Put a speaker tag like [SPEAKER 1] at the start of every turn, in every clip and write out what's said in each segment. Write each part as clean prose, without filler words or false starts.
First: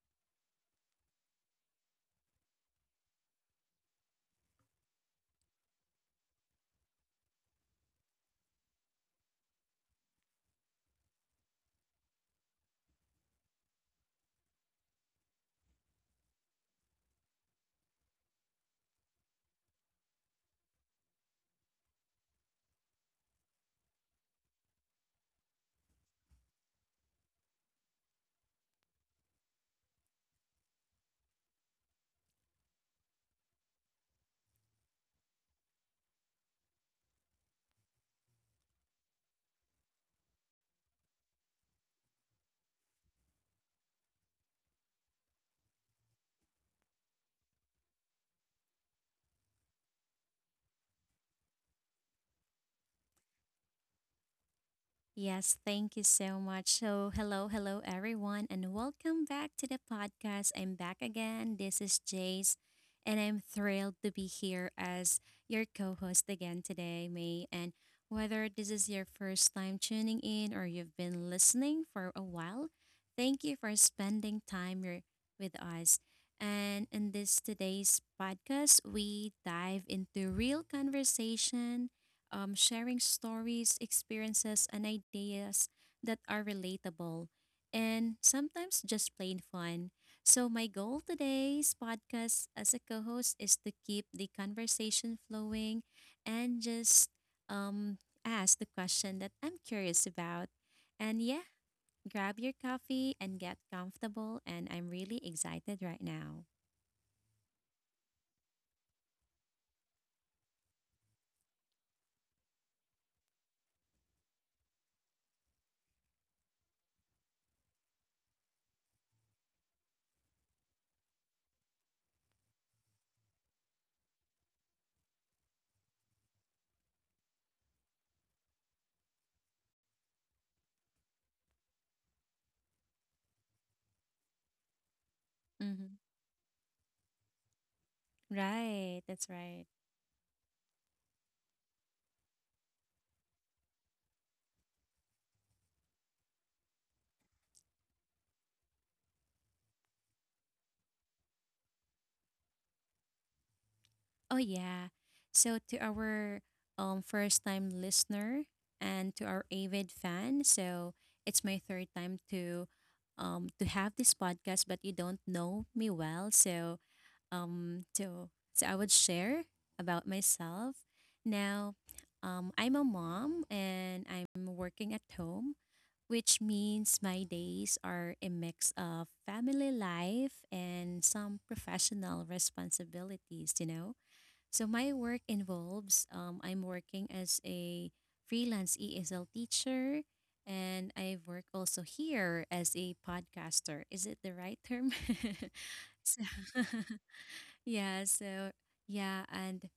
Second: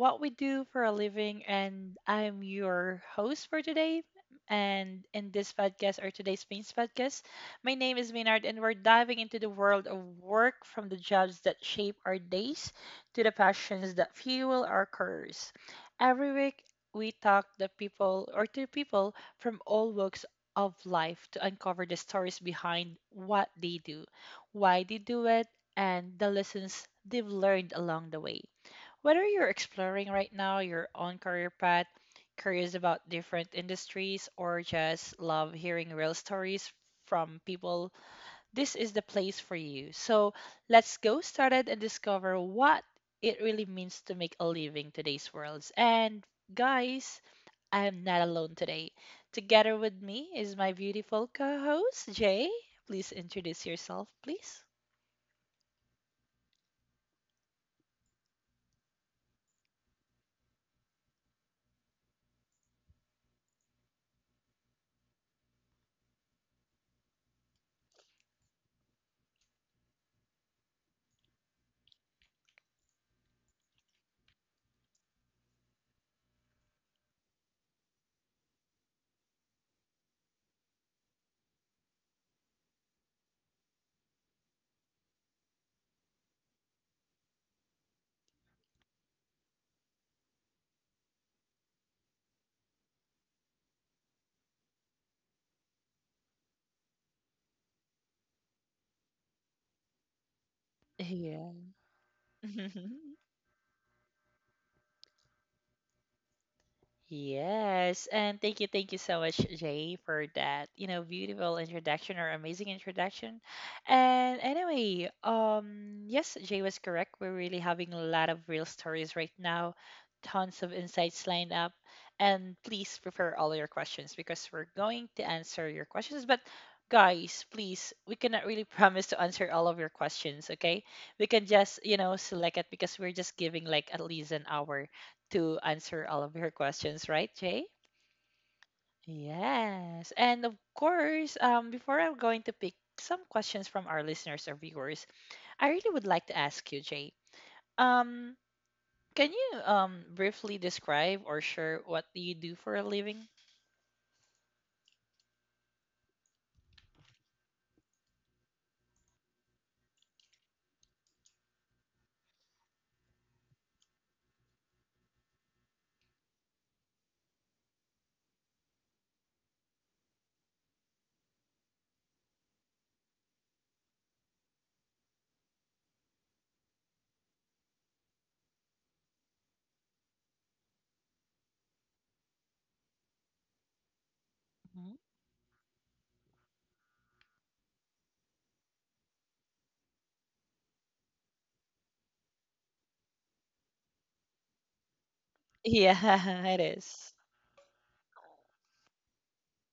[SPEAKER 1] What We Do for a Living. And I'm your host for today. And in this podcast or today's Spain's podcast, my name is Maynard, and we're diving into the world of work, from the jobs that shape our days to the passions that fuel our careers. Every week, we talk to people from all walks of life to uncover the stories behind what they do, why they do it, and the lessons they've learned along the way. Whether you're exploring right now your own career path, curious about different industries, or just love hearing real stories from people, this is the place for you. So let's go started and discover what it really means to make a living today's worlds. And guys, I am not alone today. Together with me is my beautiful co-host Jay. Please introduce yourself, please.
[SPEAKER 2] Yes, thank you so much. So, hello, hello, everyone, and welcome back to the podcast. I'm back again. This is Jace, and I'm thrilled to be here as your co host again today, May. And whether this is your first time tuning in or you've been listening for a while, thank you for spending time here with us. And in this today's podcast, we dive into real conversation sharing stories, experiences, and ideas that are relatable and sometimes just plain fun. So, my goal today's podcast as a co host is to keep the conversation flowing and just um, ask the question that I'm curious about. And yeah,
[SPEAKER 1] Yeah.
[SPEAKER 2] grab your coffee and get comfortable. And I'm really excited right now.
[SPEAKER 1] Yes, and thank you so much, Jay, for that. You know, beautiful introduction or amazing introduction. And anyway, yes, Jay was correct. We're really having a lot of real stories right now, tons of insights lined up. And please prepare all your questions, because we're going to answer your questions. But guys, please, we cannot really promise to answer all of your questions, okay? We can just, select it, because we're just giving like at least an hour to
[SPEAKER 2] Hmm.
[SPEAKER 1] answer all of her questions, right, Jay?
[SPEAKER 2] Right, that's right.
[SPEAKER 1] Yes. And of course, before I'm going to pick some questions from our listeners or viewers, I really would like to ask you, Jay. Um, can you briefly describe or share what do you do for a living?
[SPEAKER 2] Oh, yeah. So, to our first time listener and to our avid fan, so it's my third time to have this podcast, but you don't know me well. So I would share about myself. Now, I'm a mom and I'm working at home, which means my days are a mix of family life and some professional responsibilities, you know? So my
[SPEAKER 1] Mhm.
[SPEAKER 2] work involves I'm working as a freelance ESL teacher, and I work also here as a podcaster. Is it the right term? So,
[SPEAKER 1] Yeah, it is.
[SPEAKER 2] yeah. So yeah, and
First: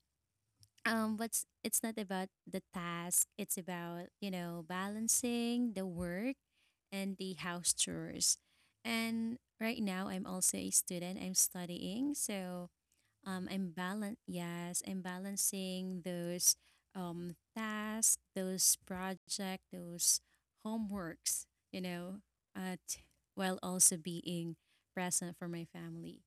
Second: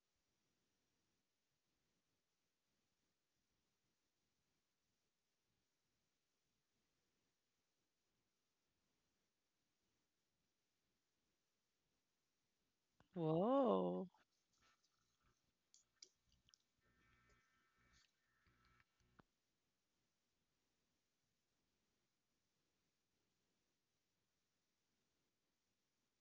[SPEAKER 2] but it's not about the task. It's about you know balancing the work and the house chores. And right now, I'm also a student. I'm studying, so I'm
[SPEAKER 1] Whoa.
[SPEAKER 2] balan yes, I'm balancing those tasks, those project, those homeworks, you know, uh, t- while also being present for my family.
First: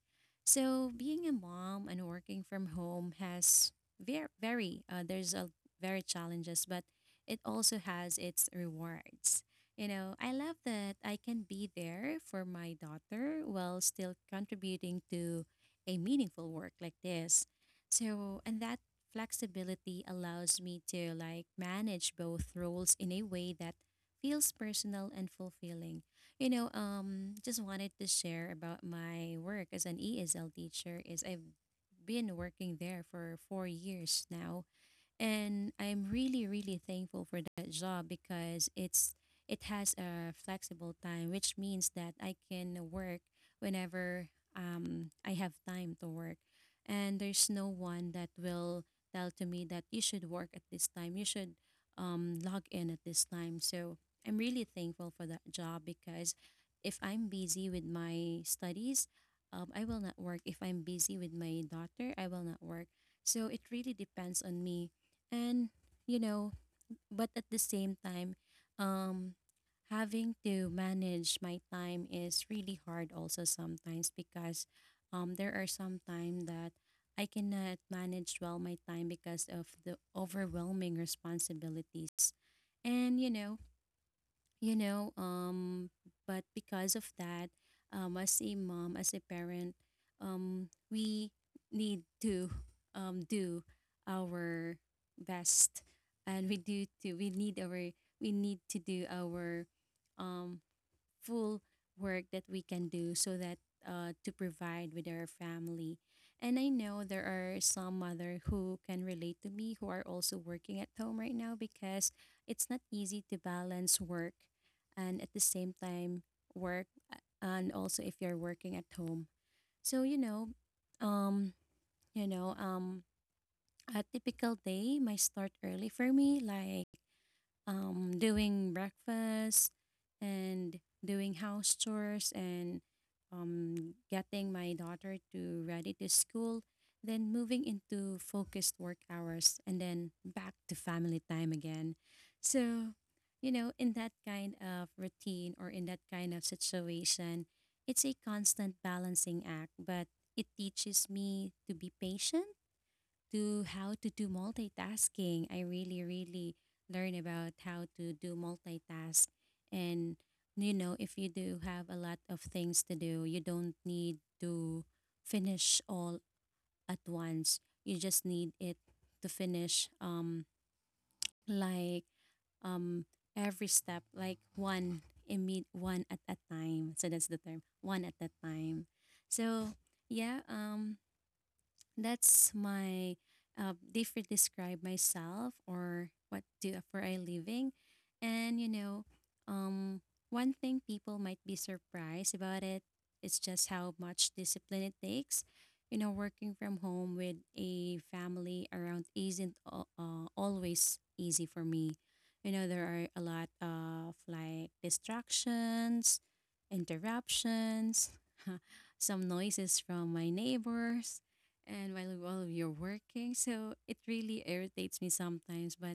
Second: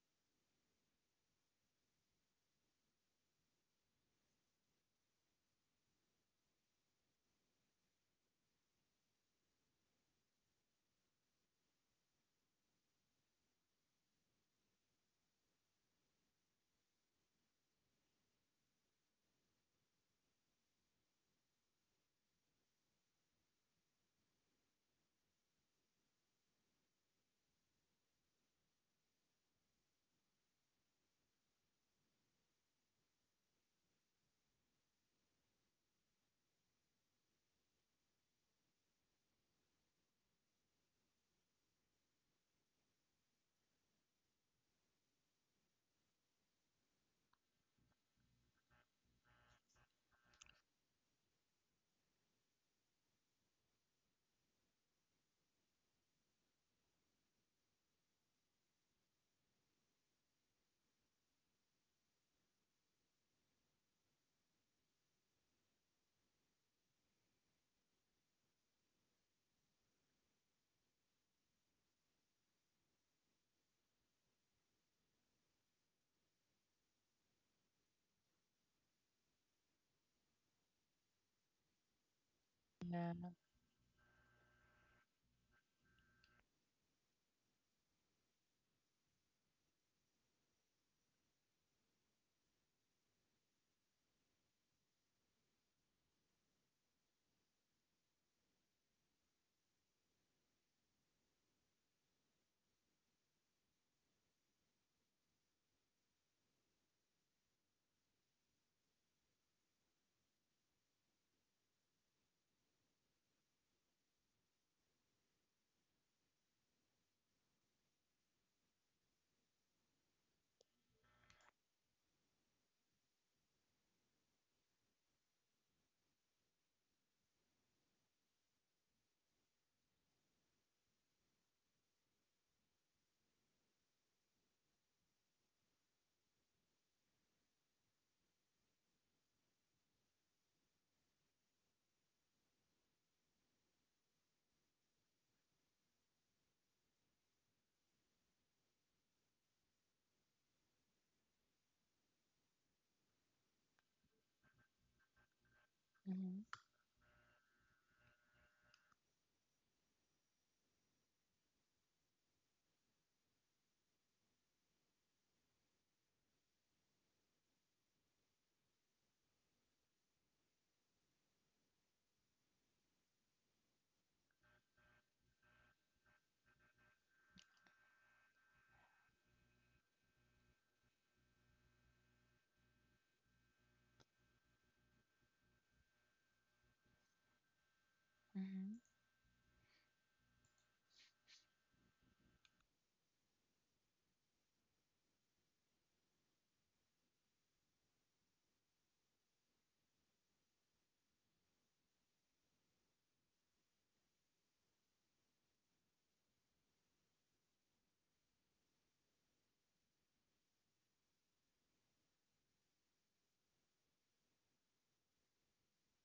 [SPEAKER 2] So being a mom and working from home has very, very there's a very challenges, but it also has its rewards. You know, I love that I can be there for my daughter while still contributing to a meaningful work like this. So, and that flexibility allows me to like manage both roles in a way that feels personal and fulfilling. You know, just wanted to share about my work as an ESL teacher is I've been working there for 4 years now, and I'm really really thankful for that job because it's it has a flexible time, which means that I can work whenever I have time to work. And there's no one that will tell to me that you should work at this time, you should log in at this time. So I'm really thankful for that job because if I'm busy with my studies, I will not work. If I'm busy with my daughter, I will not work. So it really depends on me. And you know, but at the same time, um having to manage my time is really hard also sometimes because there are some time that I cannot manage well my time because of the overwhelming responsibilities. And you
[SPEAKER 1] Yeah.
[SPEAKER 2] know, you know um but because of that, as a mom, as a parent, we need to do our best. And we do to we need to do our um full work that we can do so that to provide with our family. And I know there are some mother who can relate to me who are also working at home right now because it's not easy to balance work and at the same time work uh, and also if you're working at home. So you know, um, you know, um, a typical day might start early for me, like doing breakfast and doing house chores and getting my daughter to ready to school, then moving into focused work hours and then back to family time again. So, you know, in that kind of routine or in that kind of situation, it's a constant balancing act, but it teaches me to be patient, to how to do multitasking. I really,
[SPEAKER 1] Hmm.
[SPEAKER 2] really learn about how to do multitask. And, you know, if you do have a lot of things to do, you don't need to finish all at once. You just need it to finish, like, um, every step, like one at a time. So that's the term, one at a time. So, yeah, um, that's my different describe myself or what do for a living. And you
[SPEAKER 1] Hmm.
[SPEAKER 2] know, um, one thing people might be surprised about it is just how much discipline it takes. You know, working from home with a family around isn't always easy for me. You know, there are a lot of like distractions, interruptions, some noises from my neighbors and while you're working. So it really irritates me sometimes. But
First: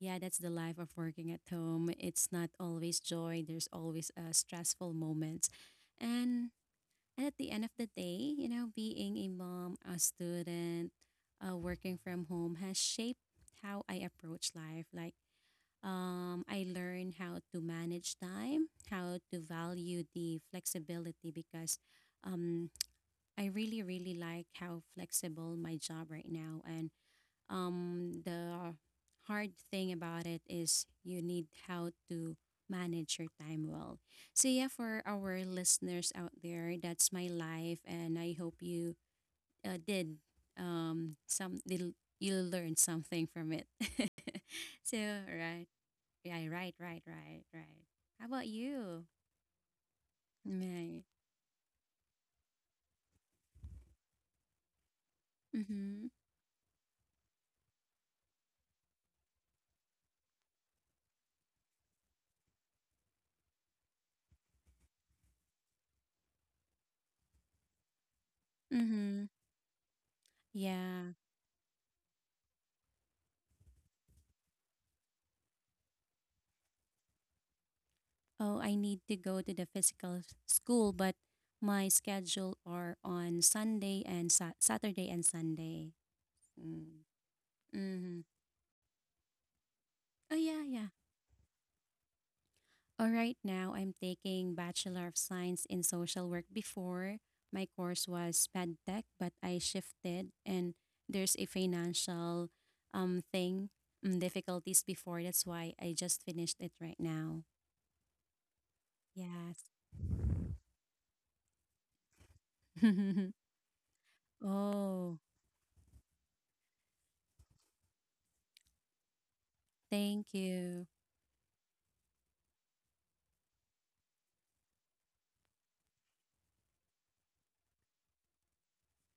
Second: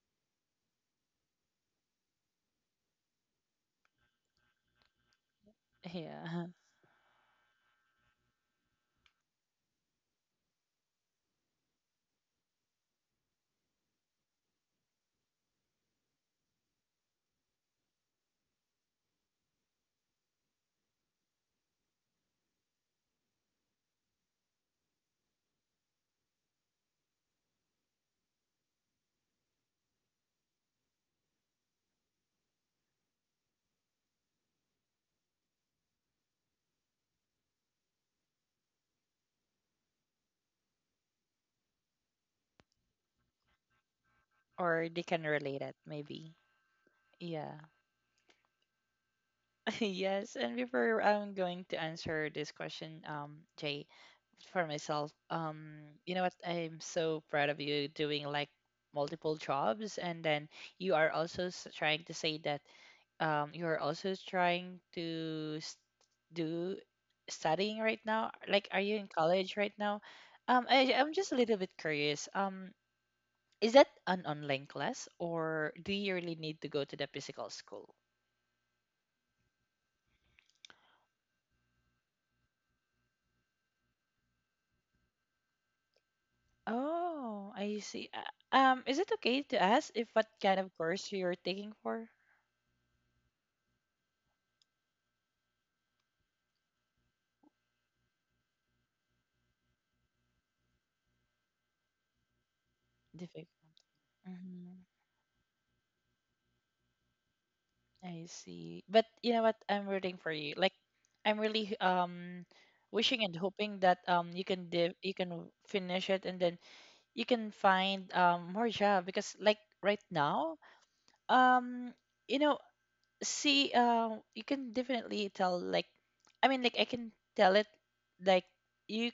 [SPEAKER 2] yeah, that's the life of working at home. It's not always joy. There's always stressful moments,
[SPEAKER 1] Yeah.
[SPEAKER 2] and and at the end of the day, you know, being a mom, a student, working from home has shaped how I approach life. Like I learned how to manage time, how to value the flexibility because. Um, I really, really like how flexible my job right now. And the hard thing about it is you need how to manage your time well. So, yeah, for our listeners out there, that's my life. And I hope you uh, did um, some, little- you learned something from it.
[SPEAKER 1] Or
[SPEAKER 2] So,
[SPEAKER 1] they can relate
[SPEAKER 2] right.
[SPEAKER 1] it, maybe.
[SPEAKER 2] Yeah, right, right, right,
[SPEAKER 1] Yeah.
[SPEAKER 2] right. How about you?
[SPEAKER 1] Yes. And
[SPEAKER 2] Right.
[SPEAKER 1] before I'm going to answer this question, Jay, for myself,
[SPEAKER 2] Mm-hmm.
[SPEAKER 1] you know what? I'm so proud of you doing like multiple jobs, and then you are also trying to say that you are also trying to do studying right now. Like, are you in
[SPEAKER 2] Mm-hmm.
[SPEAKER 1] college right now? I,
[SPEAKER 2] Yeah.
[SPEAKER 1] I'm just a little bit curious. Is that an online class, or do you really need to go to the physical school?
[SPEAKER 2] Oh, I need to go to the school, but my schedule are on Saturday and Sunday. Mm.
[SPEAKER 1] Oh, I see. Uh,
[SPEAKER 2] Hmm.
[SPEAKER 1] Um, is it okay to ask if what
[SPEAKER 2] Oh, yeah,
[SPEAKER 1] kind of
[SPEAKER 2] yeah.
[SPEAKER 1] course you're taking for?
[SPEAKER 2] All right, now I'm taking Bachelor of Science in Social Work. Before, my course was PedTech, but I shifted and there's a financial
[SPEAKER 1] Difficult.
[SPEAKER 2] thing,
[SPEAKER 1] Hmm.
[SPEAKER 2] difficulties before. That's why I just finished it right now.
[SPEAKER 1] I see. But you know what?
[SPEAKER 2] Yes.
[SPEAKER 1] I'm rooting for you. Like, I'm really wishing and hoping that
[SPEAKER 2] Oh,
[SPEAKER 1] you can finish it, and then you can find more job, because, like, right
[SPEAKER 2] thank
[SPEAKER 1] now,
[SPEAKER 2] you.
[SPEAKER 1] um you know see you can definitely tell, like, I mean, like, I can tell it, like, you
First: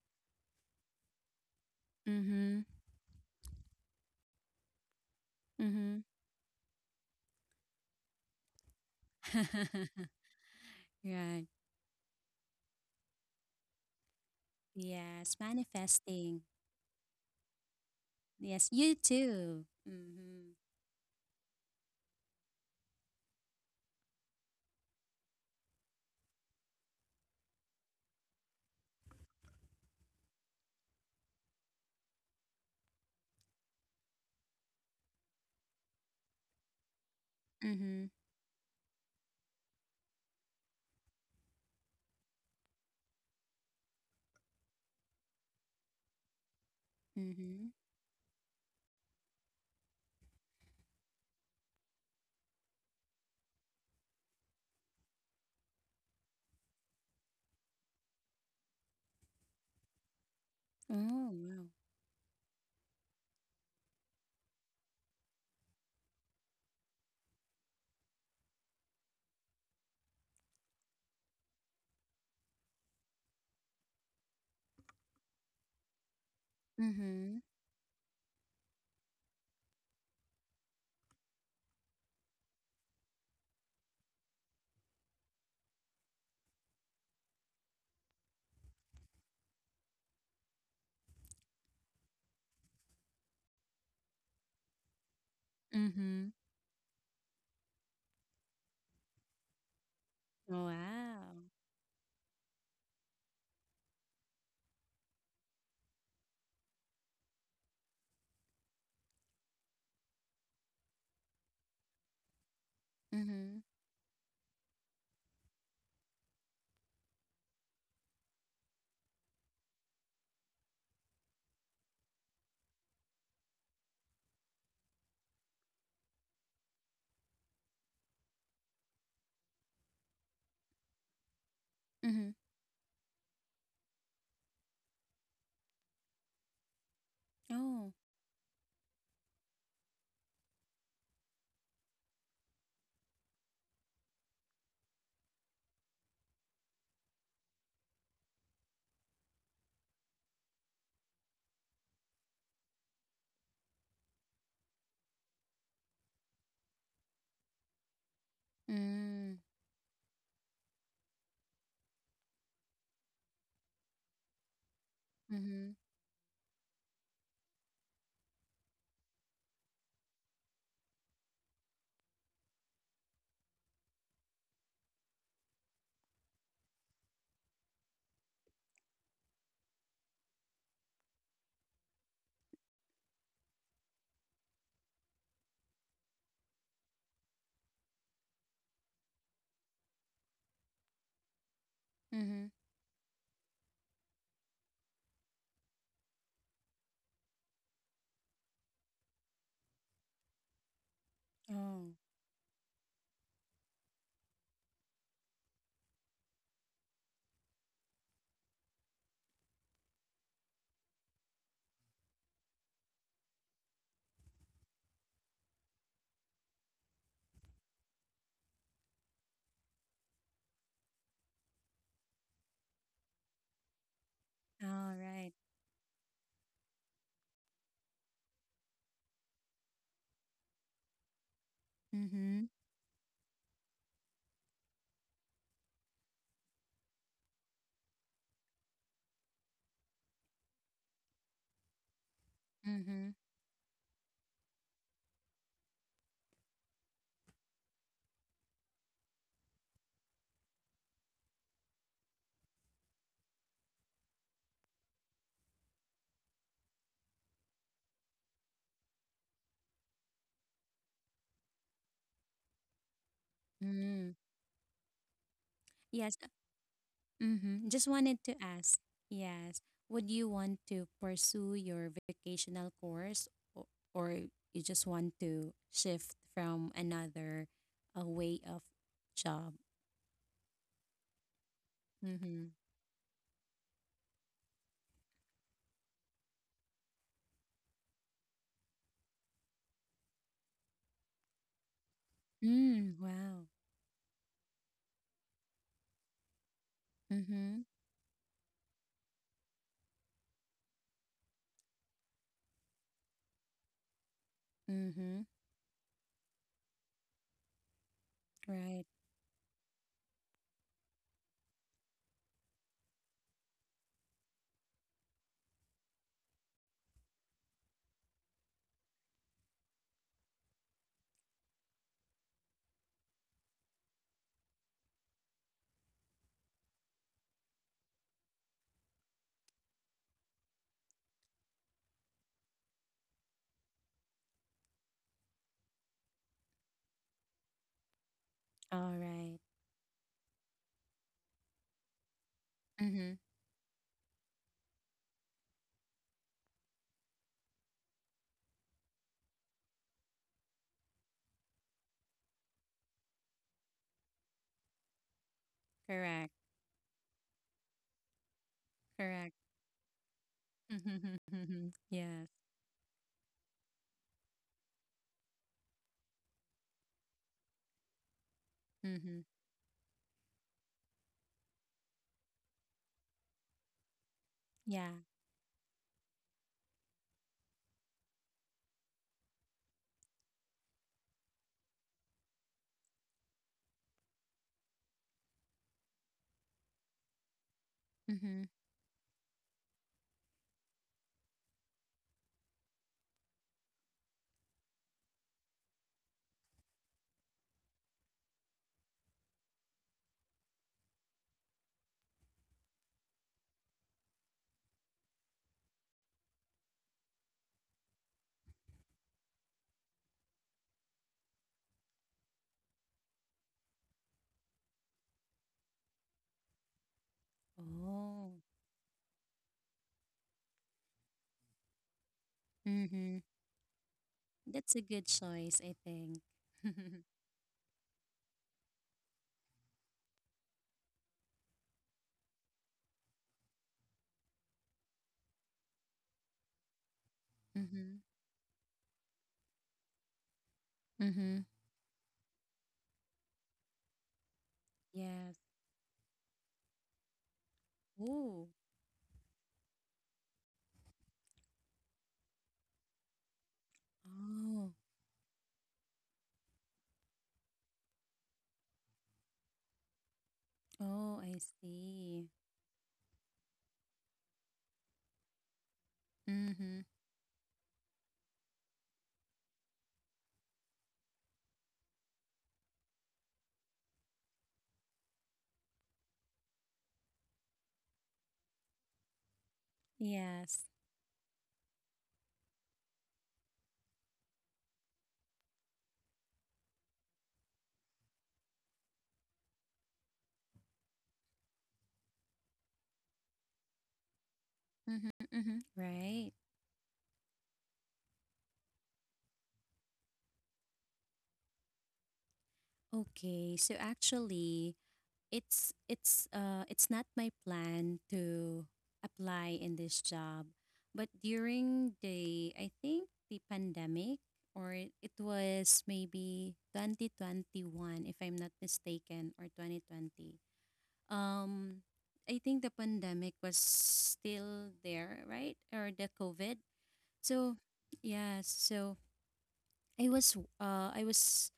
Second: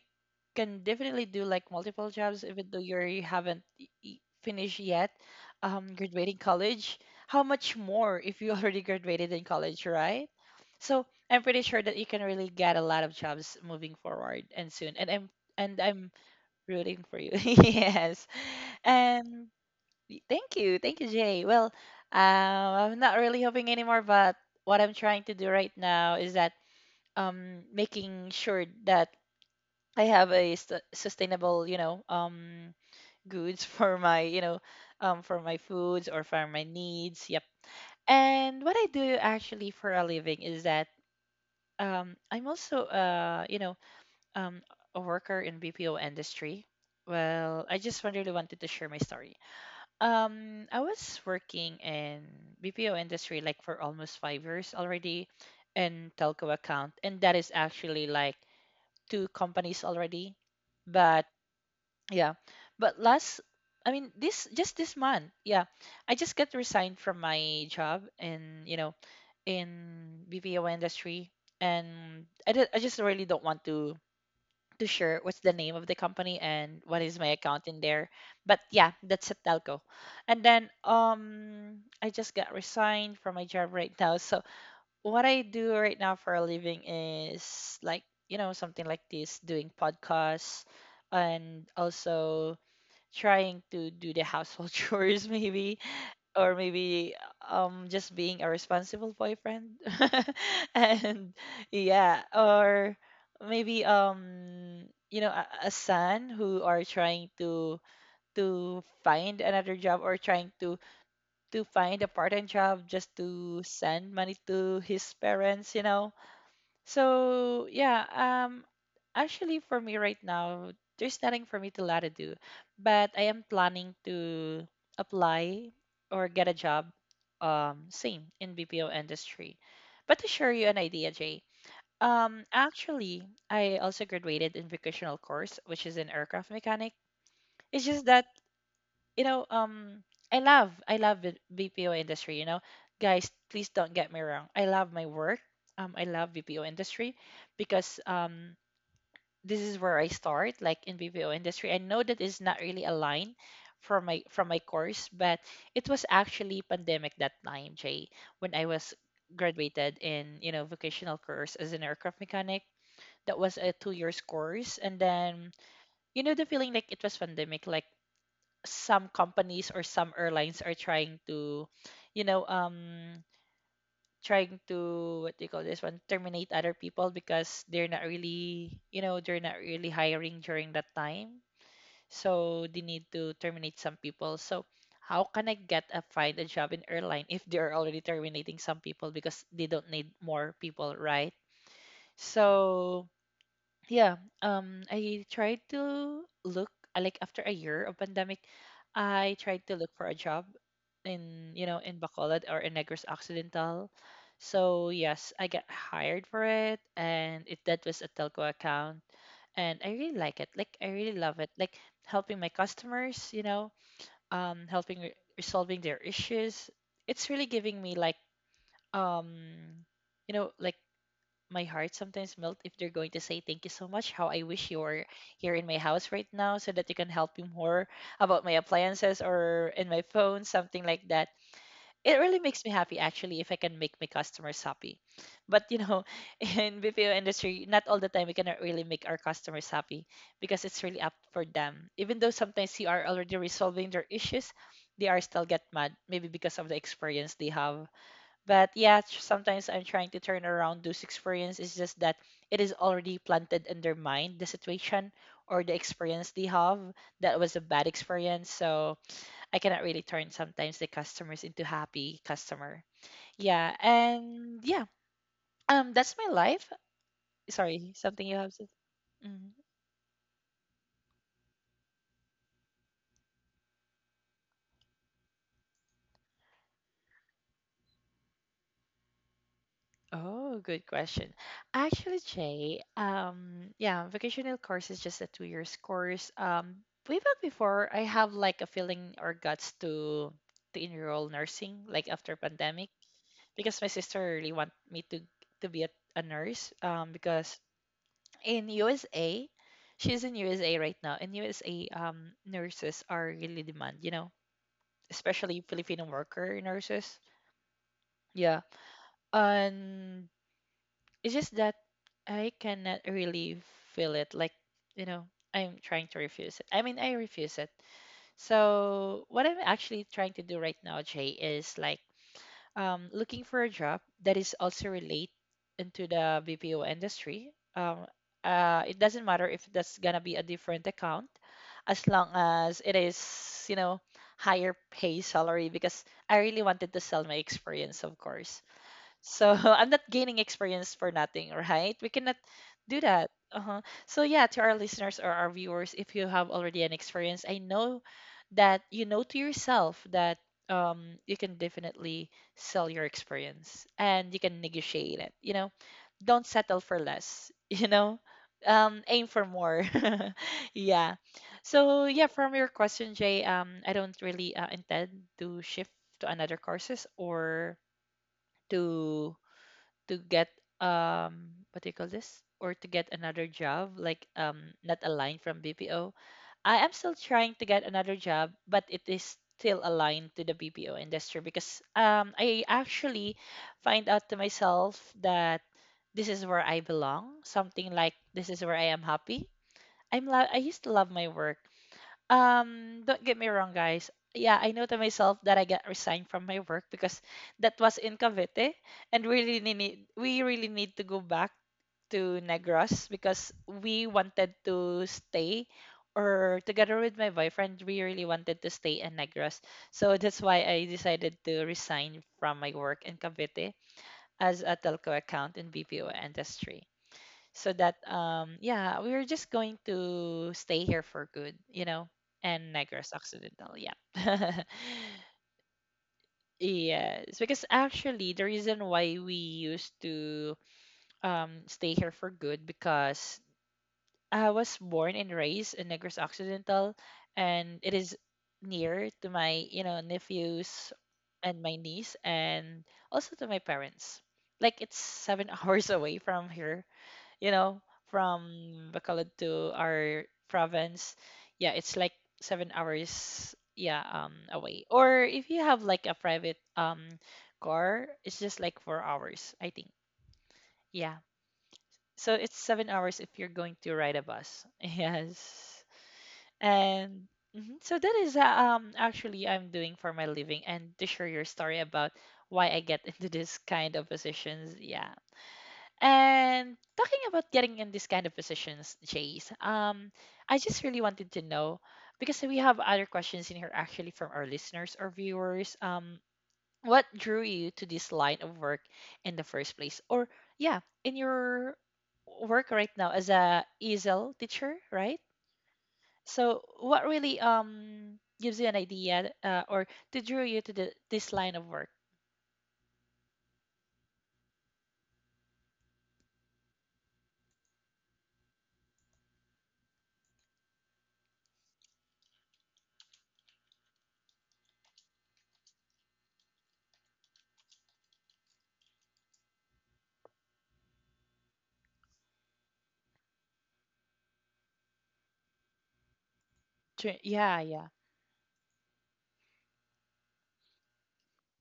[SPEAKER 1] can definitely do like multiple jobs
[SPEAKER 2] Mm-hmm.
[SPEAKER 1] even though you haven't finished yet,
[SPEAKER 2] Mm-hmm.
[SPEAKER 1] graduating college. How much more if you already graduated in college, right? So I'm
[SPEAKER 2] Right.
[SPEAKER 1] pretty sure that you can really get a lot of jobs moving forward and soon, and i'm
[SPEAKER 2] Yes,
[SPEAKER 1] and i'm
[SPEAKER 2] manifesting.
[SPEAKER 1] rooting for you. Yes.
[SPEAKER 2] Yes, you
[SPEAKER 1] And
[SPEAKER 2] too. Mm-hmm.
[SPEAKER 1] Thank you, Jay. Well, I'm not really hoping anymore, but what I'm trying to do right now is that, making sure that I have a st sustainable, goods for my foods or for my needs. Yep.
[SPEAKER 2] Mm-hmm.
[SPEAKER 1] And what I do actually for a living is that, I'm alsoum, a worker in BPO industry. Well,
[SPEAKER 2] Mm-hmm.
[SPEAKER 1] I just really wanted to share my story. I was working in BPO industry like for almost 5 years already in telco account, and that is actually like two companies already.
[SPEAKER 2] Oh,
[SPEAKER 1] But
[SPEAKER 2] wow.
[SPEAKER 1] yeah, but last, I mean, this month, yeah, I just got resigned from my job in you know in BPO industry, and I just really don't want to share what's the name of the company and what is
[SPEAKER 2] Mm-hmm.
[SPEAKER 1] my account in there. But yeah, that's a telco. And then I just got resigned from my job right now. So what I do right now for a living is, like, you know, something like this, doing podcasts and also trying to do the household chores, maybe,
[SPEAKER 2] Mm-hmm.
[SPEAKER 1] or maybe just being a responsible boyfriend,
[SPEAKER 2] Wow.
[SPEAKER 1] and yeah, or maybe a son who are trying to find another job, or trying to find a part-time job just
[SPEAKER 2] Mm-hmm.
[SPEAKER 1] to send money to his parents so yeah, actually, for me right now, there's nothing for me to let it do, but I am planning to apply or get a job, same in BPO industry. But to share you an idea, Jay,
[SPEAKER 2] Mm-hmm.
[SPEAKER 1] actually, I also graduated in vocational course, which is in aircraft mechanic. It's
[SPEAKER 2] Oh.
[SPEAKER 1] just that, you know, um, I love the BPO industry. You know, guys, please don't get me wrong. I love my work. I love BPO industry, because, this is where I start, like in BPO industry. I know that is not really aligned from my course, but it was actually pandemic that time, Jay, when I was
[SPEAKER 2] Mm.
[SPEAKER 1] graduated in, you know, vocational course as an aircraft mechanic. That was a 2 years course, and then,
[SPEAKER 2] Mm-hmm.
[SPEAKER 1] you know, the feeling like it was pandemic, like some companies or some airlines are trying to, you know, um, what do you call this one, terminate other people, because they're not really hiring during that time. So they need to terminate some people. So how can I get a find a job in airline if they're already terminating some people because they don't need more people, right?
[SPEAKER 2] Mm-hmm.
[SPEAKER 1] So yeah, I tried to look, like, after a year of pandemic, I tried to look for a job in,
[SPEAKER 2] Oh.
[SPEAKER 1] in Bacolod or in Negros Occidental. So yes, I got hired for it, and it that was a telco account, and I really like it, like I really love it, like helping my customers, helping resolving their issues. It's really giving me, like, um like, my heart sometimes melt if they're going to say, thank you so much, how I wish you
[SPEAKER 2] All
[SPEAKER 1] were
[SPEAKER 2] right.
[SPEAKER 1] here in my house right now so that you can help me more about my appliances or in my phone, something like that. It
[SPEAKER 2] Mm-hmm.
[SPEAKER 1] really makes me happy, actually, if I can make my customers happy. But in BPO industry, not all the time we cannot really make our customers happy, because it's really up for them. Even though sometimes you
[SPEAKER 2] Mm-hmm.
[SPEAKER 1] are already resolving their issues, they are still get mad, maybe because of the experience they have. But yeah, sometimes I'm trying to turn around those experience. It's just that it is already planted in their mind, the situation or the experience they have. That was a bad experience. So I cannot really turn sometimes the customers into happy customer. Yeah.
[SPEAKER 2] Mm.
[SPEAKER 1] And yeah,
[SPEAKER 2] Yes.
[SPEAKER 1] that's my life.
[SPEAKER 2] Mm-hmm. Just
[SPEAKER 1] Sorry,
[SPEAKER 2] wanted
[SPEAKER 1] something
[SPEAKER 2] to
[SPEAKER 1] you have to.
[SPEAKER 2] ask, yes, would you want to pursue your vocational course, or, or you just want to shift from another a way of job?
[SPEAKER 1] Oh, good question. Actually,
[SPEAKER 2] Mm-hmm.
[SPEAKER 1] Jay, yeah, vocational course is just a 2 years course. Way back before, I have like a feeling or guts to enroll nursing, like after
[SPEAKER 2] Mm,
[SPEAKER 1] pandemic,
[SPEAKER 2] wow.
[SPEAKER 1] because my sister really want me to be a nurse. Because
[SPEAKER 2] Mm-hmm.
[SPEAKER 1] in USA, she's in USA right now. In USA, nurses are really demand, you know,
[SPEAKER 2] Mm-hmm.
[SPEAKER 1] especially Filipino worker nurses. Yeah,
[SPEAKER 2] Right.
[SPEAKER 1] and it's just that I cannot really feel it. Like, you know, I'm trying to refuse it. I mean, I refuse it. So, what I'm actually trying to do right now, Jay, is, like, looking for a job that is also relate into the BPO industry. It doesn't matter if that's gonna be a different account, as long as it is, higher pay salary, because I really wanted to sell my experience, of course.
[SPEAKER 2] All right.
[SPEAKER 1] So I'm not gaining experience for nothing, right? We cannot do
[SPEAKER 2] Mm-hmm.
[SPEAKER 1] that. Uh-huh. So yeah, to our listeners or our viewers, if you have already an experience, I know that you know to yourself that you can definitely sell your experience and you can negotiate it. You know,
[SPEAKER 2] Correct.
[SPEAKER 1] don't settle for less. Aim
[SPEAKER 2] Correct.
[SPEAKER 1] for more. Yeah. So yeah,
[SPEAKER 2] Yes.
[SPEAKER 1] from your question, Jay, I don't really intend to shift to another courses, or
[SPEAKER 2] Mm-hmm.
[SPEAKER 1] to get what do you call this, or to get another job like
[SPEAKER 2] Yeah.
[SPEAKER 1] not a line from BPO. I am still trying to get another job, but it is still aligned to the BPO industry, because I actually find out to myself that this is where I belong, something like
[SPEAKER 2] Mm-hmm.
[SPEAKER 1] this is where I am happy. I used to love my work, don't get me wrong, guys. Yeah, I know to myself that I got resigned from my work because that was in Cavite, and we really need to go back to Negros, because we wanted to stay, or together with my boyfriend, we really wanted to stay in Negros. So that's why I decided to resign from my work in Cavite as a telco account in BPO industry. So that,
[SPEAKER 2] Oh.
[SPEAKER 1] yeah, we were just going to stay here for good, you know, and
[SPEAKER 2] Mm-hmm.
[SPEAKER 1] Negros Occidental, yeah.
[SPEAKER 2] That's a good choice, I think.
[SPEAKER 1] Yes, because actually the reason why we used to stay here for good, because I was born and raised in Negros Occidental, and it
[SPEAKER 2] Mm-hmm.
[SPEAKER 1] is near to my, nephews,
[SPEAKER 2] Mm-hmm.
[SPEAKER 1] and my niece, and also to my parents, like it's
[SPEAKER 2] Yes.
[SPEAKER 1] seven hours away from here, you know,
[SPEAKER 2] Oh.
[SPEAKER 1] from Bacolod to our province. Yeah, it's like 7 hours, yeah,
[SPEAKER 2] Oh.
[SPEAKER 1] away. Or if you have like a private car, it's just like 4 hours, I think. Yeah.
[SPEAKER 2] Oh, I see.
[SPEAKER 1] So it's 7 hours if you're going to ride a bus. Yes.
[SPEAKER 2] Mm-hmm.
[SPEAKER 1] And mhm, so that is actually I'm doing for my living, and to share your story about why I get into this kind of positions. Yeah. And talking about getting in these kind of positions, Jace, I
[SPEAKER 2] Yes.
[SPEAKER 1] just really wanted to know, because we have other questions in here actually from our listeners or viewers. What drew you to this line of work in the first place? Or yeah, in your work right now as a ESL teacher,
[SPEAKER 2] Mm-hmm.
[SPEAKER 1] right?
[SPEAKER 2] Mm-hmm. Right.
[SPEAKER 1] So what really gives you an idea, or to drew you to this line of work?
[SPEAKER 2] Okay. So actually, it's not my plan to apply in this job, but during the I think the pandemic or it was maybe 2021 if I'm not mistaken, or 2020. um I think the pandemic was still there, right? Or the COVID.
[SPEAKER 1] Yeah,
[SPEAKER 2] So
[SPEAKER 1] yeah.
[SPEAKER 2] yeah, so I was uh I was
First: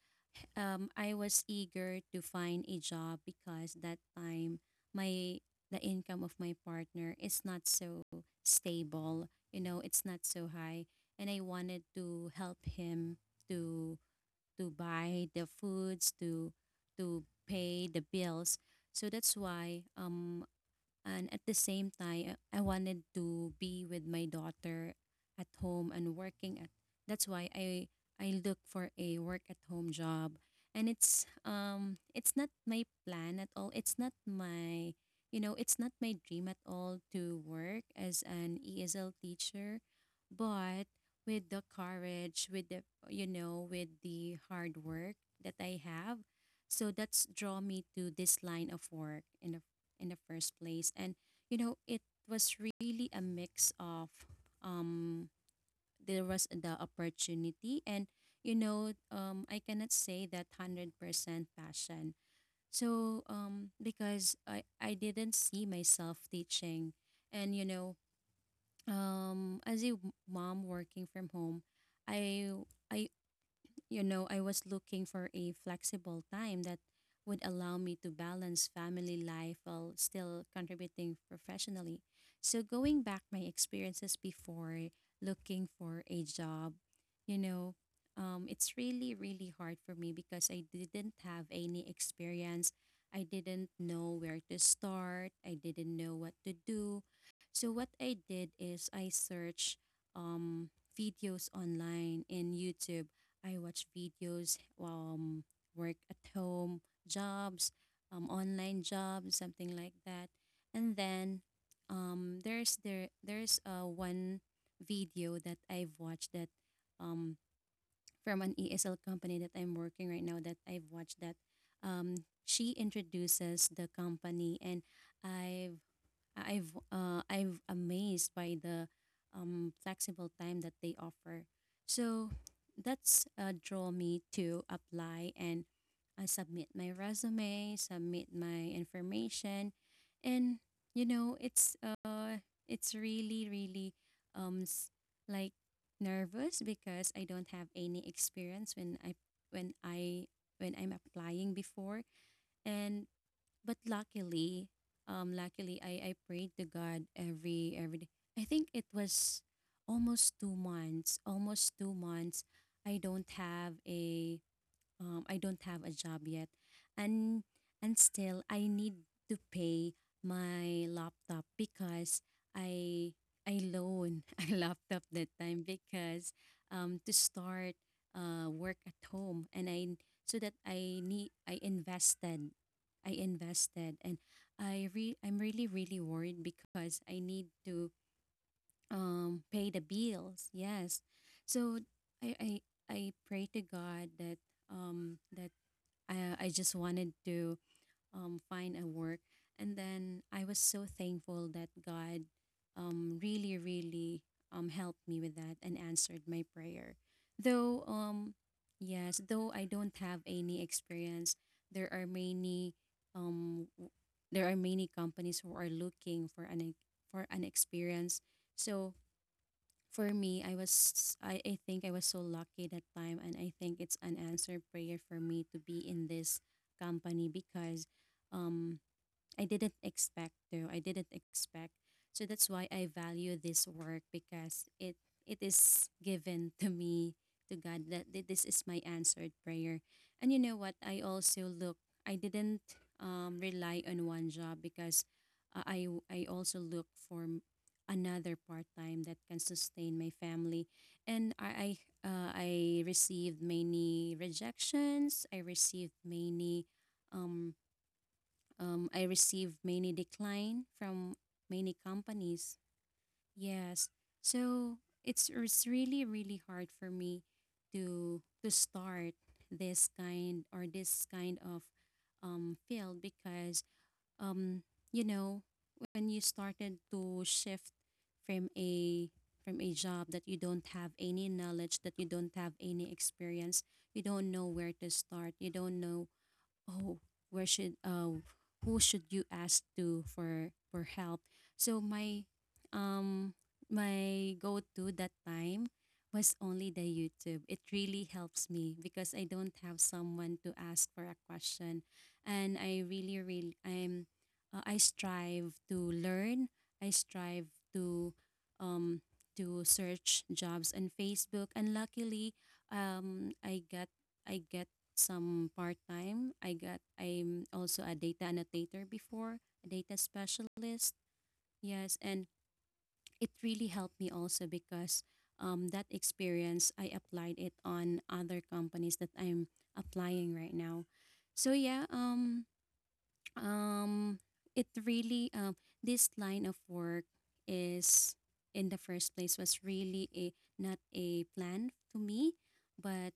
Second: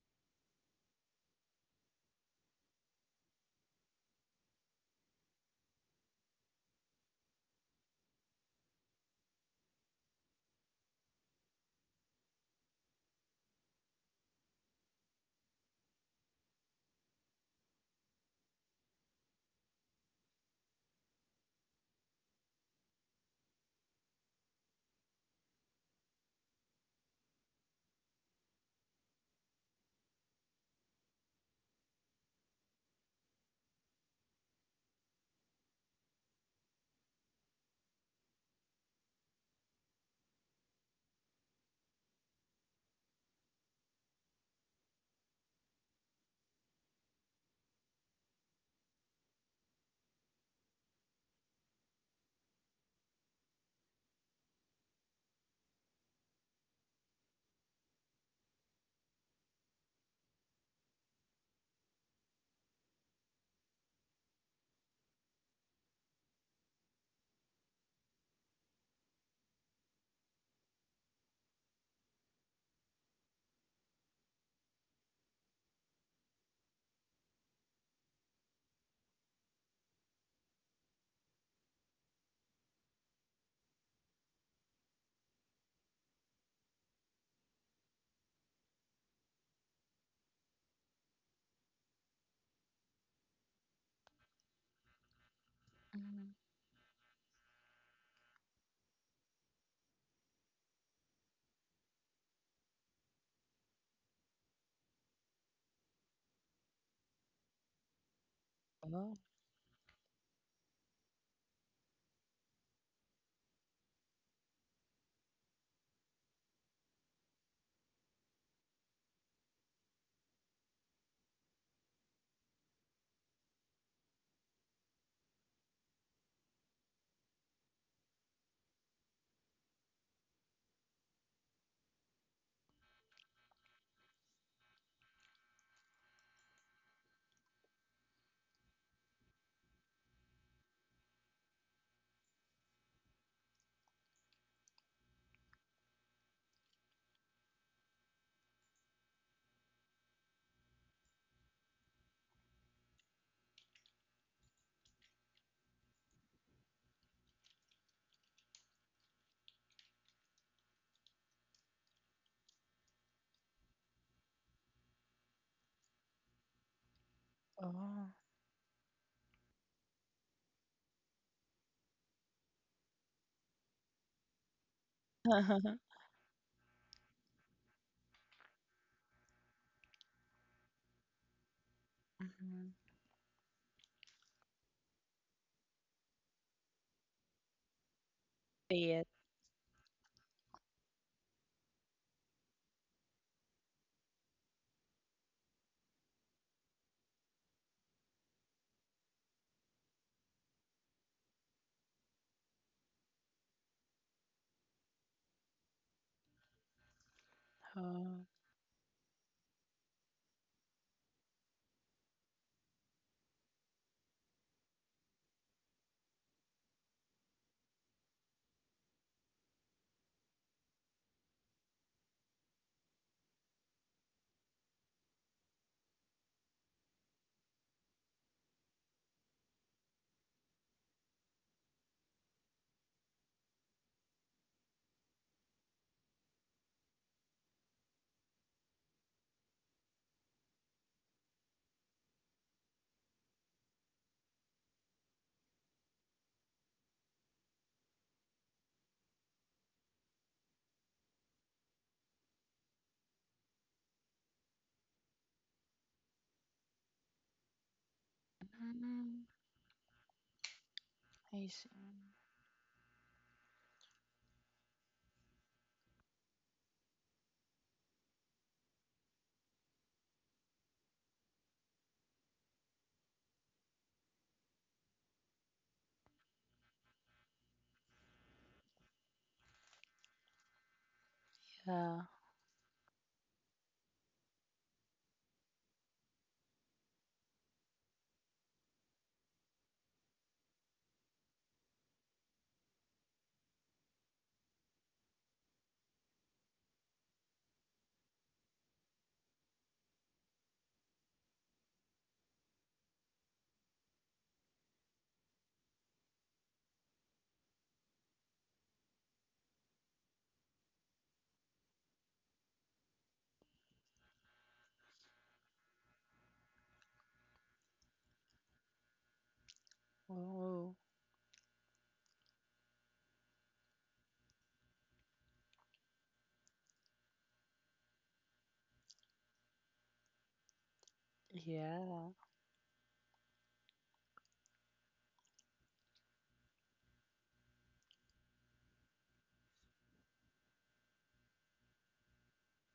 [SPEAKER 2] um I was eager to find a job because that time my the income of my partner is not so stable, you know, it's not so high and I wanted to help him to to buy the foods, to pay the bills. So that's why and at the same time, I wanted to be with my daughter at home and working at. That's why I look for a work at home job, and it's not my plan at all. It's not my you know it's not my dream at all to work as an ESL teacher, but with the courage, with the you know with the hard work that I have, so that's draw me to this line of work and of in the first place. And you know, it was really a mix of um there was the opportunity and you know, I cannot say that 100% passion. So because I didn't see myself teaching and you know, as a mom working from home, I I you know, I was looking for a flexible time that would allow me to balance family life while still contributing professionally. So, going back my experiences before looking for a job, you know, it's really, really hard for me because I didn't have any experience. I didn't know where to start. I didn't know what
[SPEAKER 1] Mhm.
[SPEAKER 2] to do. So, what I did is I searched um, videos online in YouTube. I watch videos, work at home jobs, online jobs,
[SPEAKER 1] Oh,
[SPEAKER 2] something like that. And then there's there there's one video that I've watched that um, from an ESL company that I'm working right now that I've watched that she introduces the company, and I've I've amazed by the flexible time that they offer. So that's draw me to apply, and I submit my resume, submit my information, and you know it's really really um s- like nervous because I don't have any experience when I when I when I'm applying before. And but luckily, luckily I prayed to God every day. I think it was almost 2 months, almost 2 months. I don't have a I don't have a job yet, and and
[SPEAKER 1] oh.
[SPEAKER 2] still I need to pay my laptop because I I loan a laptop that time because to start work at home. And I, so that I need,
[SPEAKER 1] Mhm.
[SPEAKER 2] I invested, and I'm really really worried because I need to
[SPEAKER 1] See it.
[SPEAKER 2] pay the bills. Yes, so I I I pray to God that that I just wanted to find a work. And then I was so thankful that God, really, really, helped me with that and answered my prayer. Though,
[SPEAKER 1] Oh.
[SPEAKER 2] yes, though I don't have any experience, there are many um, w- there are many companies who are looking for for an experience. So for me, I think I was so lucky that time, and I think it's an answered prayer for me to be in this company because, um, I didn't expect to. I didn't expect. So that's why I value this work, because it is given to me, to God, that this is my answered prayer. And you know what? I also look. I didn't, rely on one job because, I also look for another part time that can sustain my family. And I received many rejections. I received many. um I
[SPEAKER 1] Mm,
[SPEAKER 2] received many decline from many
[SPEAKER 1] I see.
[SPEAKER 2] companies. Yes, so it's really really hard for me to start this kind, or this kind of, field. Because, um, you know when you started to shift from a from a job that you don't have any knowledge, that you don't
[SPEAKER 1] Yeah.
[SPEAKER 2] have any experience, you don't know where to start, you don't know, oh, where should, who should you ask to, for help. So um my go-to that time was only the YouTube. It really helps me because I don't have someone to ask for a question. And I strive to learn. I strive um to search jobs on Facebook. And luckily, um i got I get some part-time. I'm also a data annotator before, a data specialist.
[SPEAKER 1] Oh,
[SPEAKER 2] Yes, and it really helped me also because, that experience I applied it on other companies that I'm applying right now. So yeah,
[SPEAKER 1] yeah.
[SPEAKER 2] um it really, this line of work is, in the first place, was really a, not a plan to me, but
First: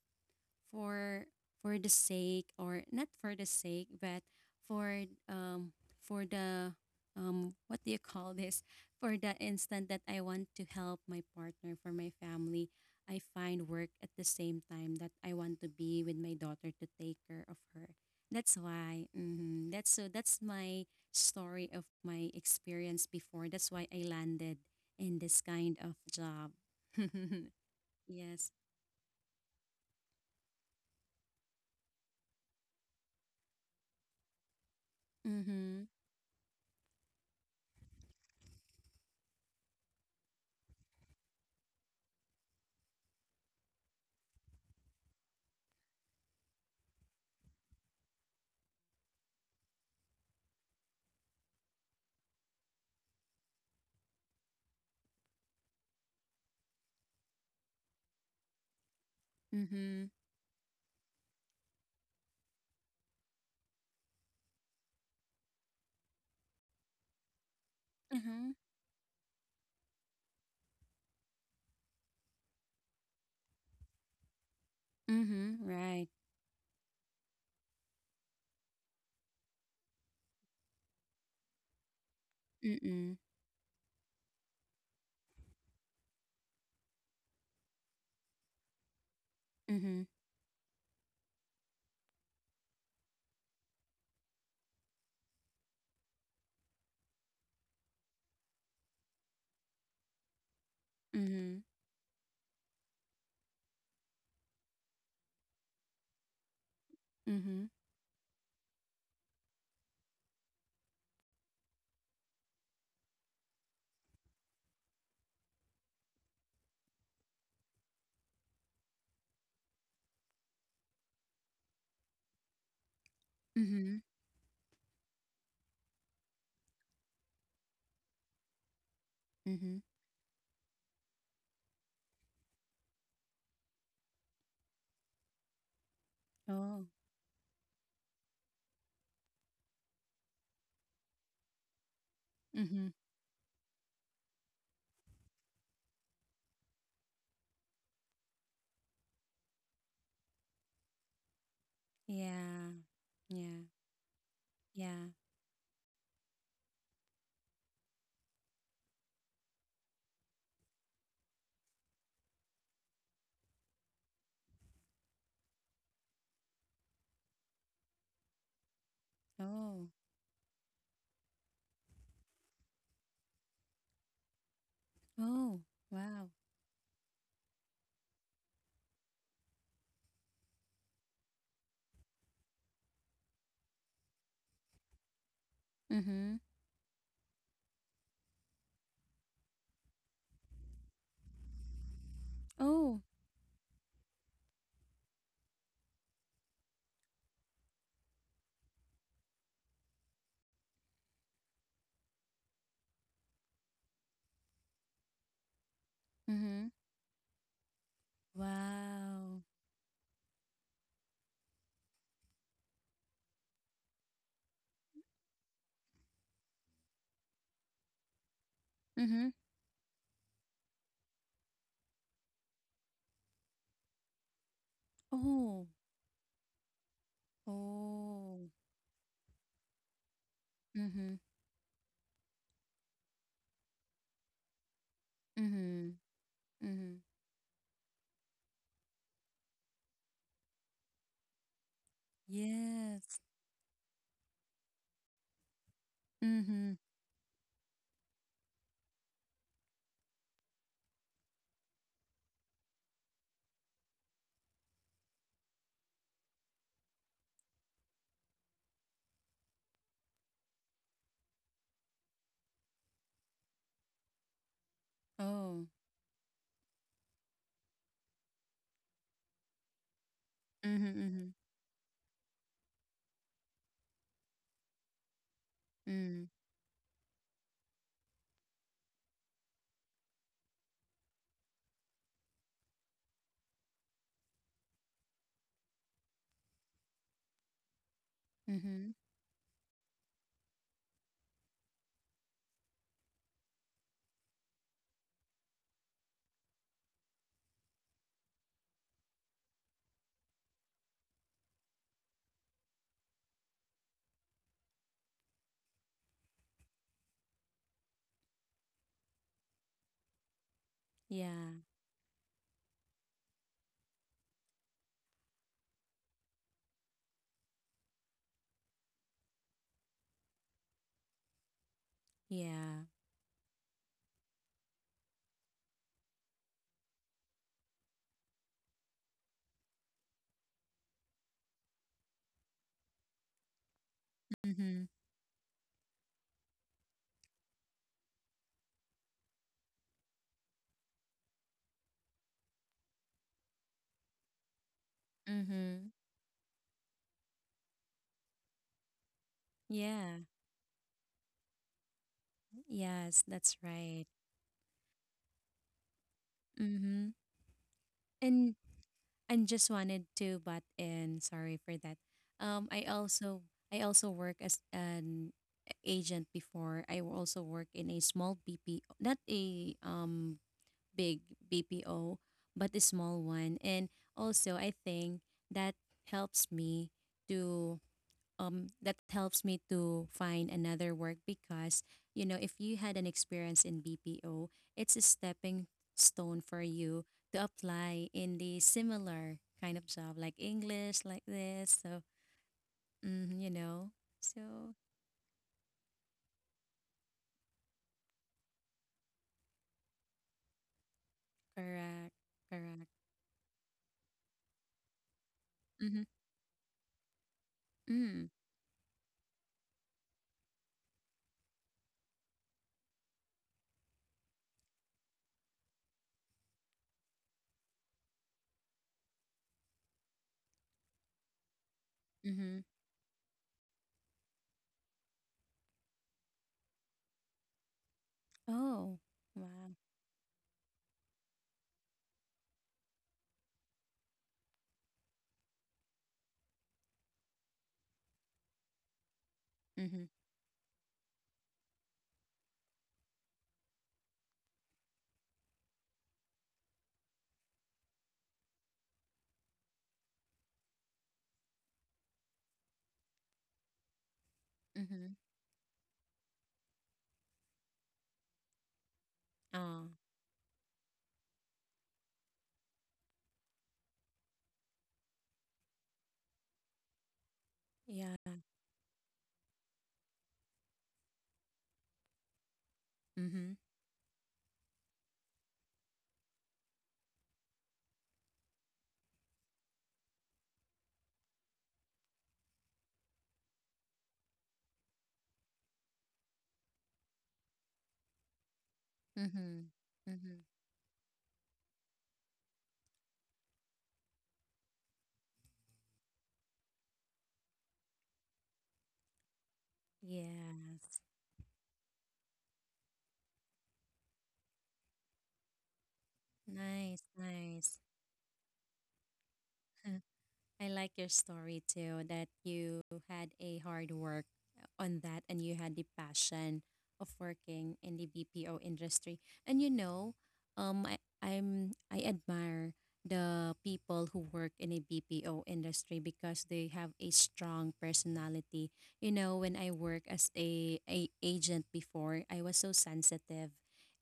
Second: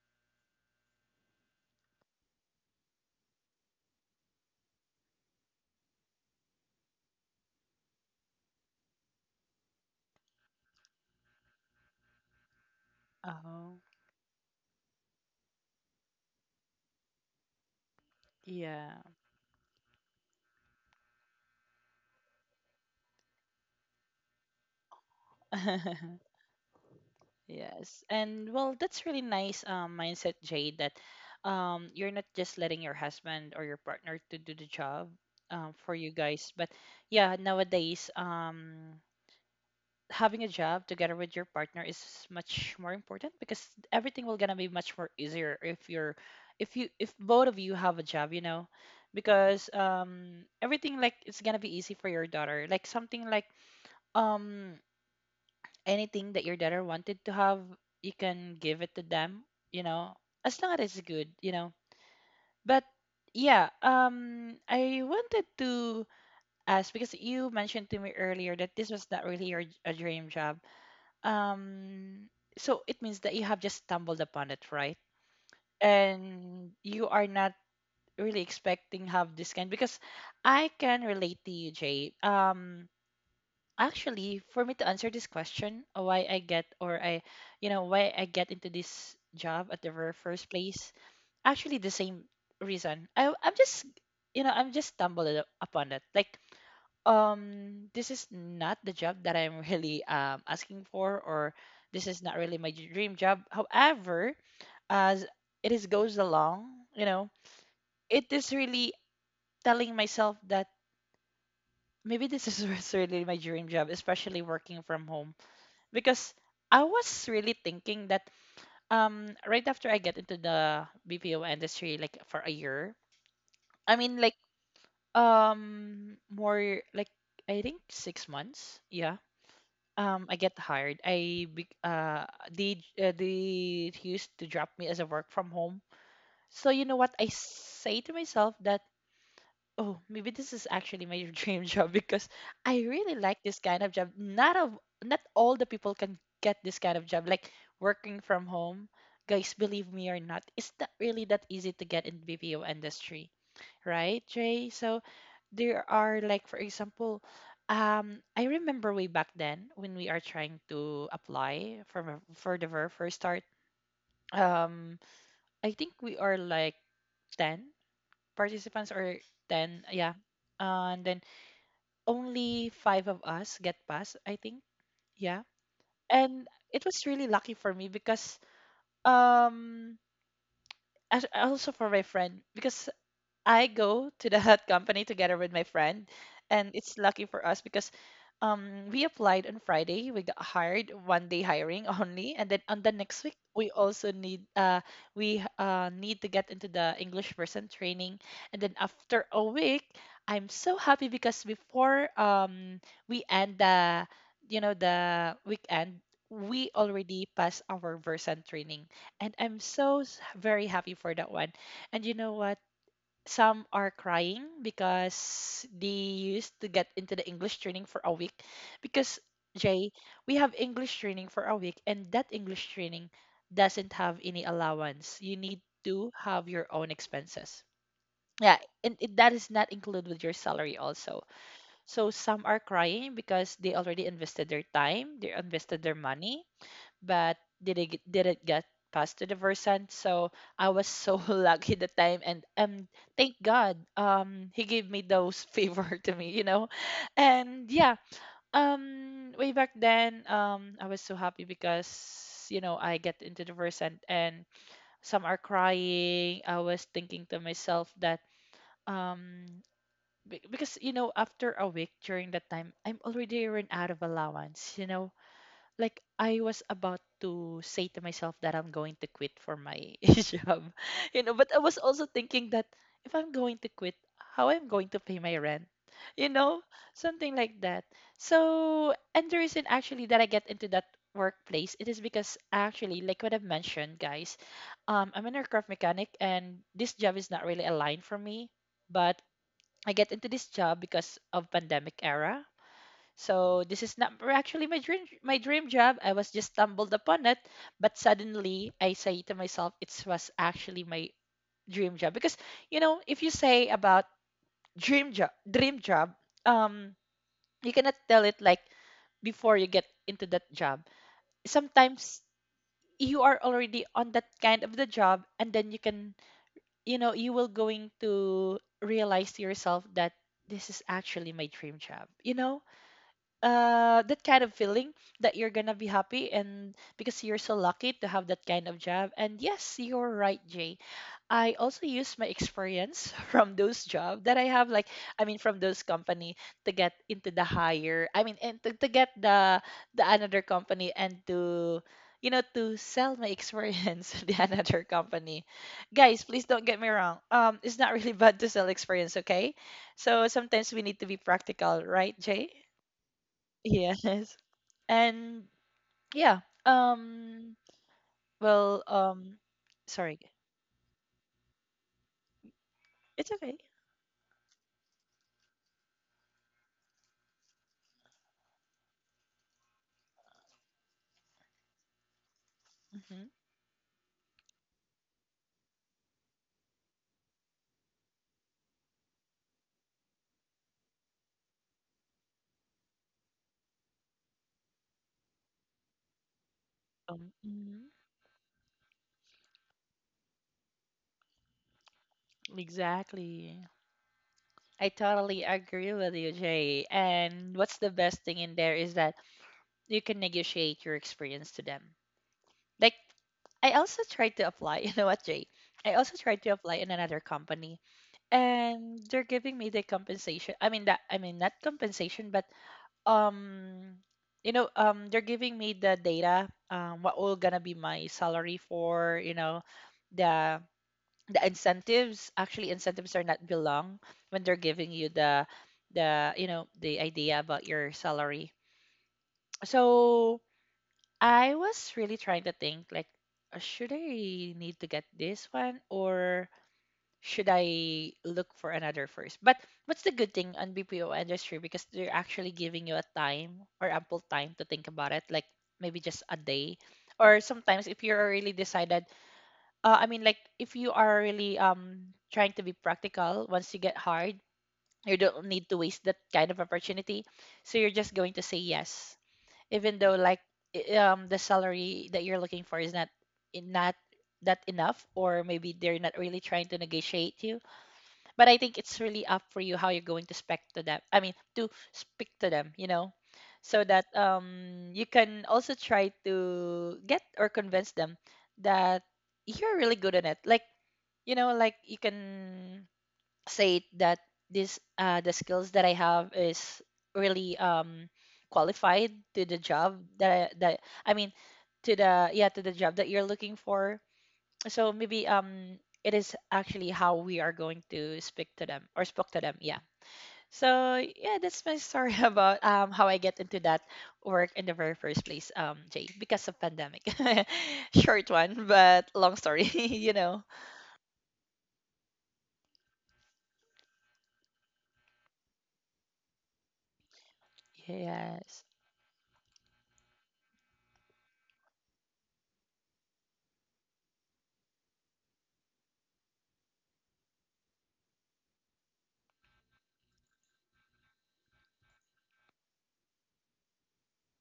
[SPEAKER 2] for the sake, or not for the sake, but for, um for the, what do you call this, for the instant that I want to help my partner, for my family. I find
[SPEAKER 1] Oh,
[SPEAKER 2] work at the same time that I want to be with my daughter, to take care of her. That's
[SPEAKER 1] yeah.
[SPEAKER 2] why, mhm, that's my story of my experience before. That's why I landed in this kind of job.
[SPEAKER 1] Yes.
[SPEAKER 2] Yes.
[SPEAKER 1] And well, that's really nice mindset, Jade, that you're not just letting your husband or your partner to do the job
[SPEAKER 2] Mhm.
[SPEAKER 1] for you guys, but yeah, nowadays having a job together with your partner is much more important, because everything will gonna be much more easier if you're, if both of you have a job, you know, because everything, like, it's gonna be easy for your daughter, like something like, um anything that your daughter wanted to have, you can give it to them, you know,
[SPEAKER 2] Mhm.
[SPEAKER 1] as long as it's good. But yeah, I wanted to ask, because you mentioned to me earlier that this
[SPEAKER 2] Mhm.
[SPEAKER 1] was not really your a dream job, um, so it means that you have just stumbled upon it, right?
[SPEAKER 2] Mhm, right.
[SPEAKER 1] And you are not really expecting have this kind, because I can relate to you, Jay.
[SPEAKER 2] Mm.
[SPEAKER 1] Actually, for me to answer this question, why I get you know, why I get into this job at the very
[SPEAKER 2] Mhm.
[SPEAKER 1] first place, actually the same reason. I'm just, you know, I'm just stumbled upon it. Like, this is not the job that I'm really asking for, or
[SPEAKER 2] Mhm.
[SPEAKER 1] this is not really my dream job. However, as it is goes along, you know,
[SPEAKER 2] Mhm.
[SPEAKER 1] it is really telling myself that maybe this is what's really my dream job, especially working from home. Because I was really thinking that right after I get into the BPO industry like for a year, I mean like,
[SPEAKER 2] Mhm.
[SPEAKER 1] more like, I think, 6 months, yeah,
[SPEAKER 2] Mhm.
[SPEAKER 1] I get hired. They, they used to drop me as a work from home. So you know what
[SPEAKER 2] Oh.
[SPEAKER 1] I say to myself that, oh, maybe this is actually my dream job, because I really
[SPEAKER 2] Mhm.
[SPEAKER 1] like this kind of job. Not all the people can get this kind of job, like working from home. Guys, believe me or not, it's not really that easy to get in BPO
[SPEAKER 2] Yeah.
[SPEAKER 1] industry,
[SPEAKER 2] Yeah.
[SPEAKER 1] right, Jay? So
[SPEAKER 2] Yeah.
[SPEAKER 1] there are, like, for example, I remember way back then when we are trying to apply for the very first start. Um, I think we are like 10 participants, or 10, yeah,
[SPEAKER 2] Oh.
[SPEAKER 1] and then only five of us get passed, I think, yeah.
[SPEAKER 2] Oh,
[SPEAKER 1] And
[SPEAKER 2] wow.
[SPEAKER 1] it was really lucky for me, because um, as also for my friend, because I go to the hut company together with my friend, and
[SPEAKER 2] Mhm.
[SPEAKER 1] it's lucky for us, because we applied on Friday. We got hired 1 day hiring only, and then on the next week
[SPEAKER 2] Oh.
[SPEAKER 1] we also need to get into the English person training, and then after a week, I'm so happy because before, we end the you know the weekend. We
[SPEAKER 2] Mhm.
[SPEAKER 1] already passed our version training, and I'm
[SPEAKER 2] Wow.
[SPEAKER 1] so very happy for that one. And you know what? Some are crying because they used to get into the English training for a week. Because,
[SPEAKER 2] Mhm.
[SPEAKER 1] Jay, we have English training for a week, and that English training doesn't have any allowance. You need
[SPEAKER 2] Oh.
[SPEAKER 1] to have your own expenses. Yeah,
[SPEAKER 2] Oh.
[SPEAKER 1] and that is not included with your salary also.
[SPEAKER 2] Mhm.
[SPEAKER 1] So some are crying because they already invested their time, they invested their
[SPEAKER 2] Mhm.
[SPEAKER 1] money, but
[SPEAKER 2] Mhm.
[SPEAKER 1] did it get passed to the Versant? So I was so lucky the time, and, thank
[SPEAKER 2] Yes.
[SPEAKER 1] God, he gave me those favor to me, you know,
[SPEAKER 2] Mhm.
[SPEAKER 1] and yeah, way back then, I was so happy because you know I get into the Versant, and some are crying. I was thinking to myself that um. Because, you know, after a week during that time, I'm already run out of allowance. You know, like
[SPEAKER 2] Oh.
[SPEAKER 1] I was about to say to myself that I'm going to quit for my job, you
[SPEAKER 2] Mhm.
[SPEAKER 1] know. But I
[SPEAKER 2] Mhm.
[SPEAKER 1] was also thinking that if I'm going to quit, how I'm going to pay my rent, you know,
[SPEAKER 2] Mm.
[SPEAKER 1] something like that. So, and the reason actually that I get into that workplace, it is because actually, like what I've mentioned, guys, I'm an aircraft mechanic, and this job is not really aligned for me, but
[SPEAKER 2] Mhm.
[SPEAKER 1] I get into this job because of pandemic era, so this is not actually my dream job. I was just stumbled upon it, but suddenly I say to myself, it was actually my dream job, because you know, if you say about dream job, um, you cannot tell it like before you get into that job.
[SPEAKER 2] Yeah.
[SPEAKER 1] Sometimes you are already on that kind of the job, and then you can you know you will going to realize to yourself that this is actually my dream job. You know,
[SPEAKER 2] Yeah.
[SPEAKER 1] that kind of feeling, that you're gonna be happy, and because you're so lucky to have that kind of job. And yes, you're right, Jay, I also use my experience from those job that I have, like, I
[SPEAKER 2] Mhm.
[SPEAKER 1] mean, from those company to get into the higher, I mean, and to get the, another company, and to, you know, to sell my experience to the another company. Guys,
[SPEAKER 2] Mhm.
[SPEAKER 1] please don't get me wrong, it's not really bad to sell experience, okay? So
[SPEAKER 2] Yeah.
[SPEAKER 1] sometimes we need to be practical, right, Jay?
[SPEAKER 2] Yes, that's
[SPEAKER 1] Yes.
[SPEAKER 2] right.
[SPEAKER 1] And yeah,
[SPEAKER 2] Mm-hmm.
[SPEAKER 1] um well,
[SPEAKER 2] And and just
[SPEAKER 1] sorry.
[SPEAKER 2] wanted to butt in. Sorry for that. Um, I
[SPEAKER 1] It's okay.
[SPEAKER 2] also I also work as an agent before. Also work in a small BPO, not a big BPO, but a
[SPEAKER 1] Hmm.
[SPEAKER 2] small one. And also, I think that helps me to that helps me to find another work, because you know if you had an experience in BPO, it's a stepping stone for you to
[SPEAKER 1] Mhm.
[SPEAKER 2] apply in the similar kind of job, like English, like this. So, mm,
[SPEAKER 1] Exactly.
[SPEAKER 2] you know,
[SPEAKER 1] I
[SPEAKER 2] so,
[SPEAKER 1] totally agree with you, Jay. And what's the best thing in there is that you can negotiate your experience to them.
[SPEAKER 2] correct,
[SPEAKER 1] Like,
[SPEAKER 2] correct.
[SPEAKER 1] I also tried to apply, you know what, Jay? I also
[SPEAKER 2] Mm-hmm.
[SPEAKER 1] tried to apply in another company,
[SPEAKER 2] Mm,
[SPEAKER 1] and they're giving me the compensation. I mean, that, I mean, not compensation, but, um you know, they're giving me the data, what will gonna be my salary for, you know, the the incentives. Actually,
[SPEAKER 2] mm-hmm.
[SPEAKER 1] incentives are not belong when they're giving you the idea about your salary.
[SPEAKER 2] Oh, wow.
[SPEAKER 1] So I was really trying to think, like, should I need to get this one, or should I look for another first? But what's the good
[SPEAKER 2] Mm-hmm.
[SPEAKER 1] thing on BPO industry, because they're actually giving you a time or ample time to think about it, like maybe just a day. Or sometimes if you're really decided, I mean, like, if you are really trying to be practical, once you get hired, you don't
[SPEAKER 2] Mm-hmm.
[SPEAKER 1] need to waste that kind of opportunity. So you're just going to say yes, even though,
[SPEAKER 2] Oh,
[SPEAKER 1] like, the salary that you're looking for is not that enough, or maybe they're not really trying to negotiate you, but I
[SPEAKER 2] yeah.
[SPEAKER 1] think it's really up for you how you're going to speak to them. I mean, to speak to them, you know, so
[SPEAKER 2] Mm-hmm.
[SPEAKER 1] that you can also try to get or convince them that you're really good at it. Like you can say that this the skills that I have is really qualified to the
[SPEAKER 2] Mm-hmm.
[SPEAKER 1] job that
[SPEAKER 2] Mm-hmm.
[SPEAKER 1] I mean to the yeah, to the job that you're looking for. So maybe it is actually how we are going to speak to them or spoke to them, yeah. So
[SPEAKER 2] Yes.
[SPEAKER 1] yeah, that's my story about how I get into that work in the very first place, Jay, because of pandemic
[SPEAKER 2] Nice, nice.
[SPEAKER 1] short one, but long story you know.
[SPEAKER 2] I like your story too, that you had a hard work on that, and you had the passion of working in the
[SPEAKER 1] Yes.
[SPEAKER 2] BPO industry. And you know, I admire the people who work in a BPO industry because they have a strong personality. You know, when I work as a agent before, I was so sensitive.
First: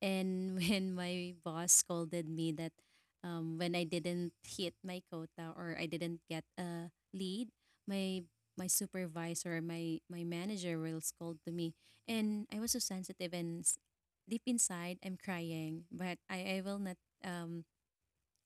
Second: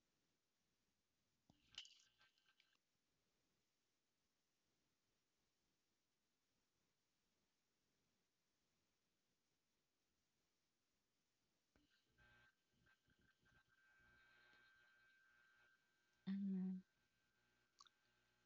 [SPEAKER 2] And when my boss scolded me that, when I didn't hit my quota or I didn't get a lead, my my supervisor, my manager will scold to me, and I was so sensitive and deep inside I'm crying, but I will
[SPEAKER 1] Mhm.
[SPEAKER 2] not, um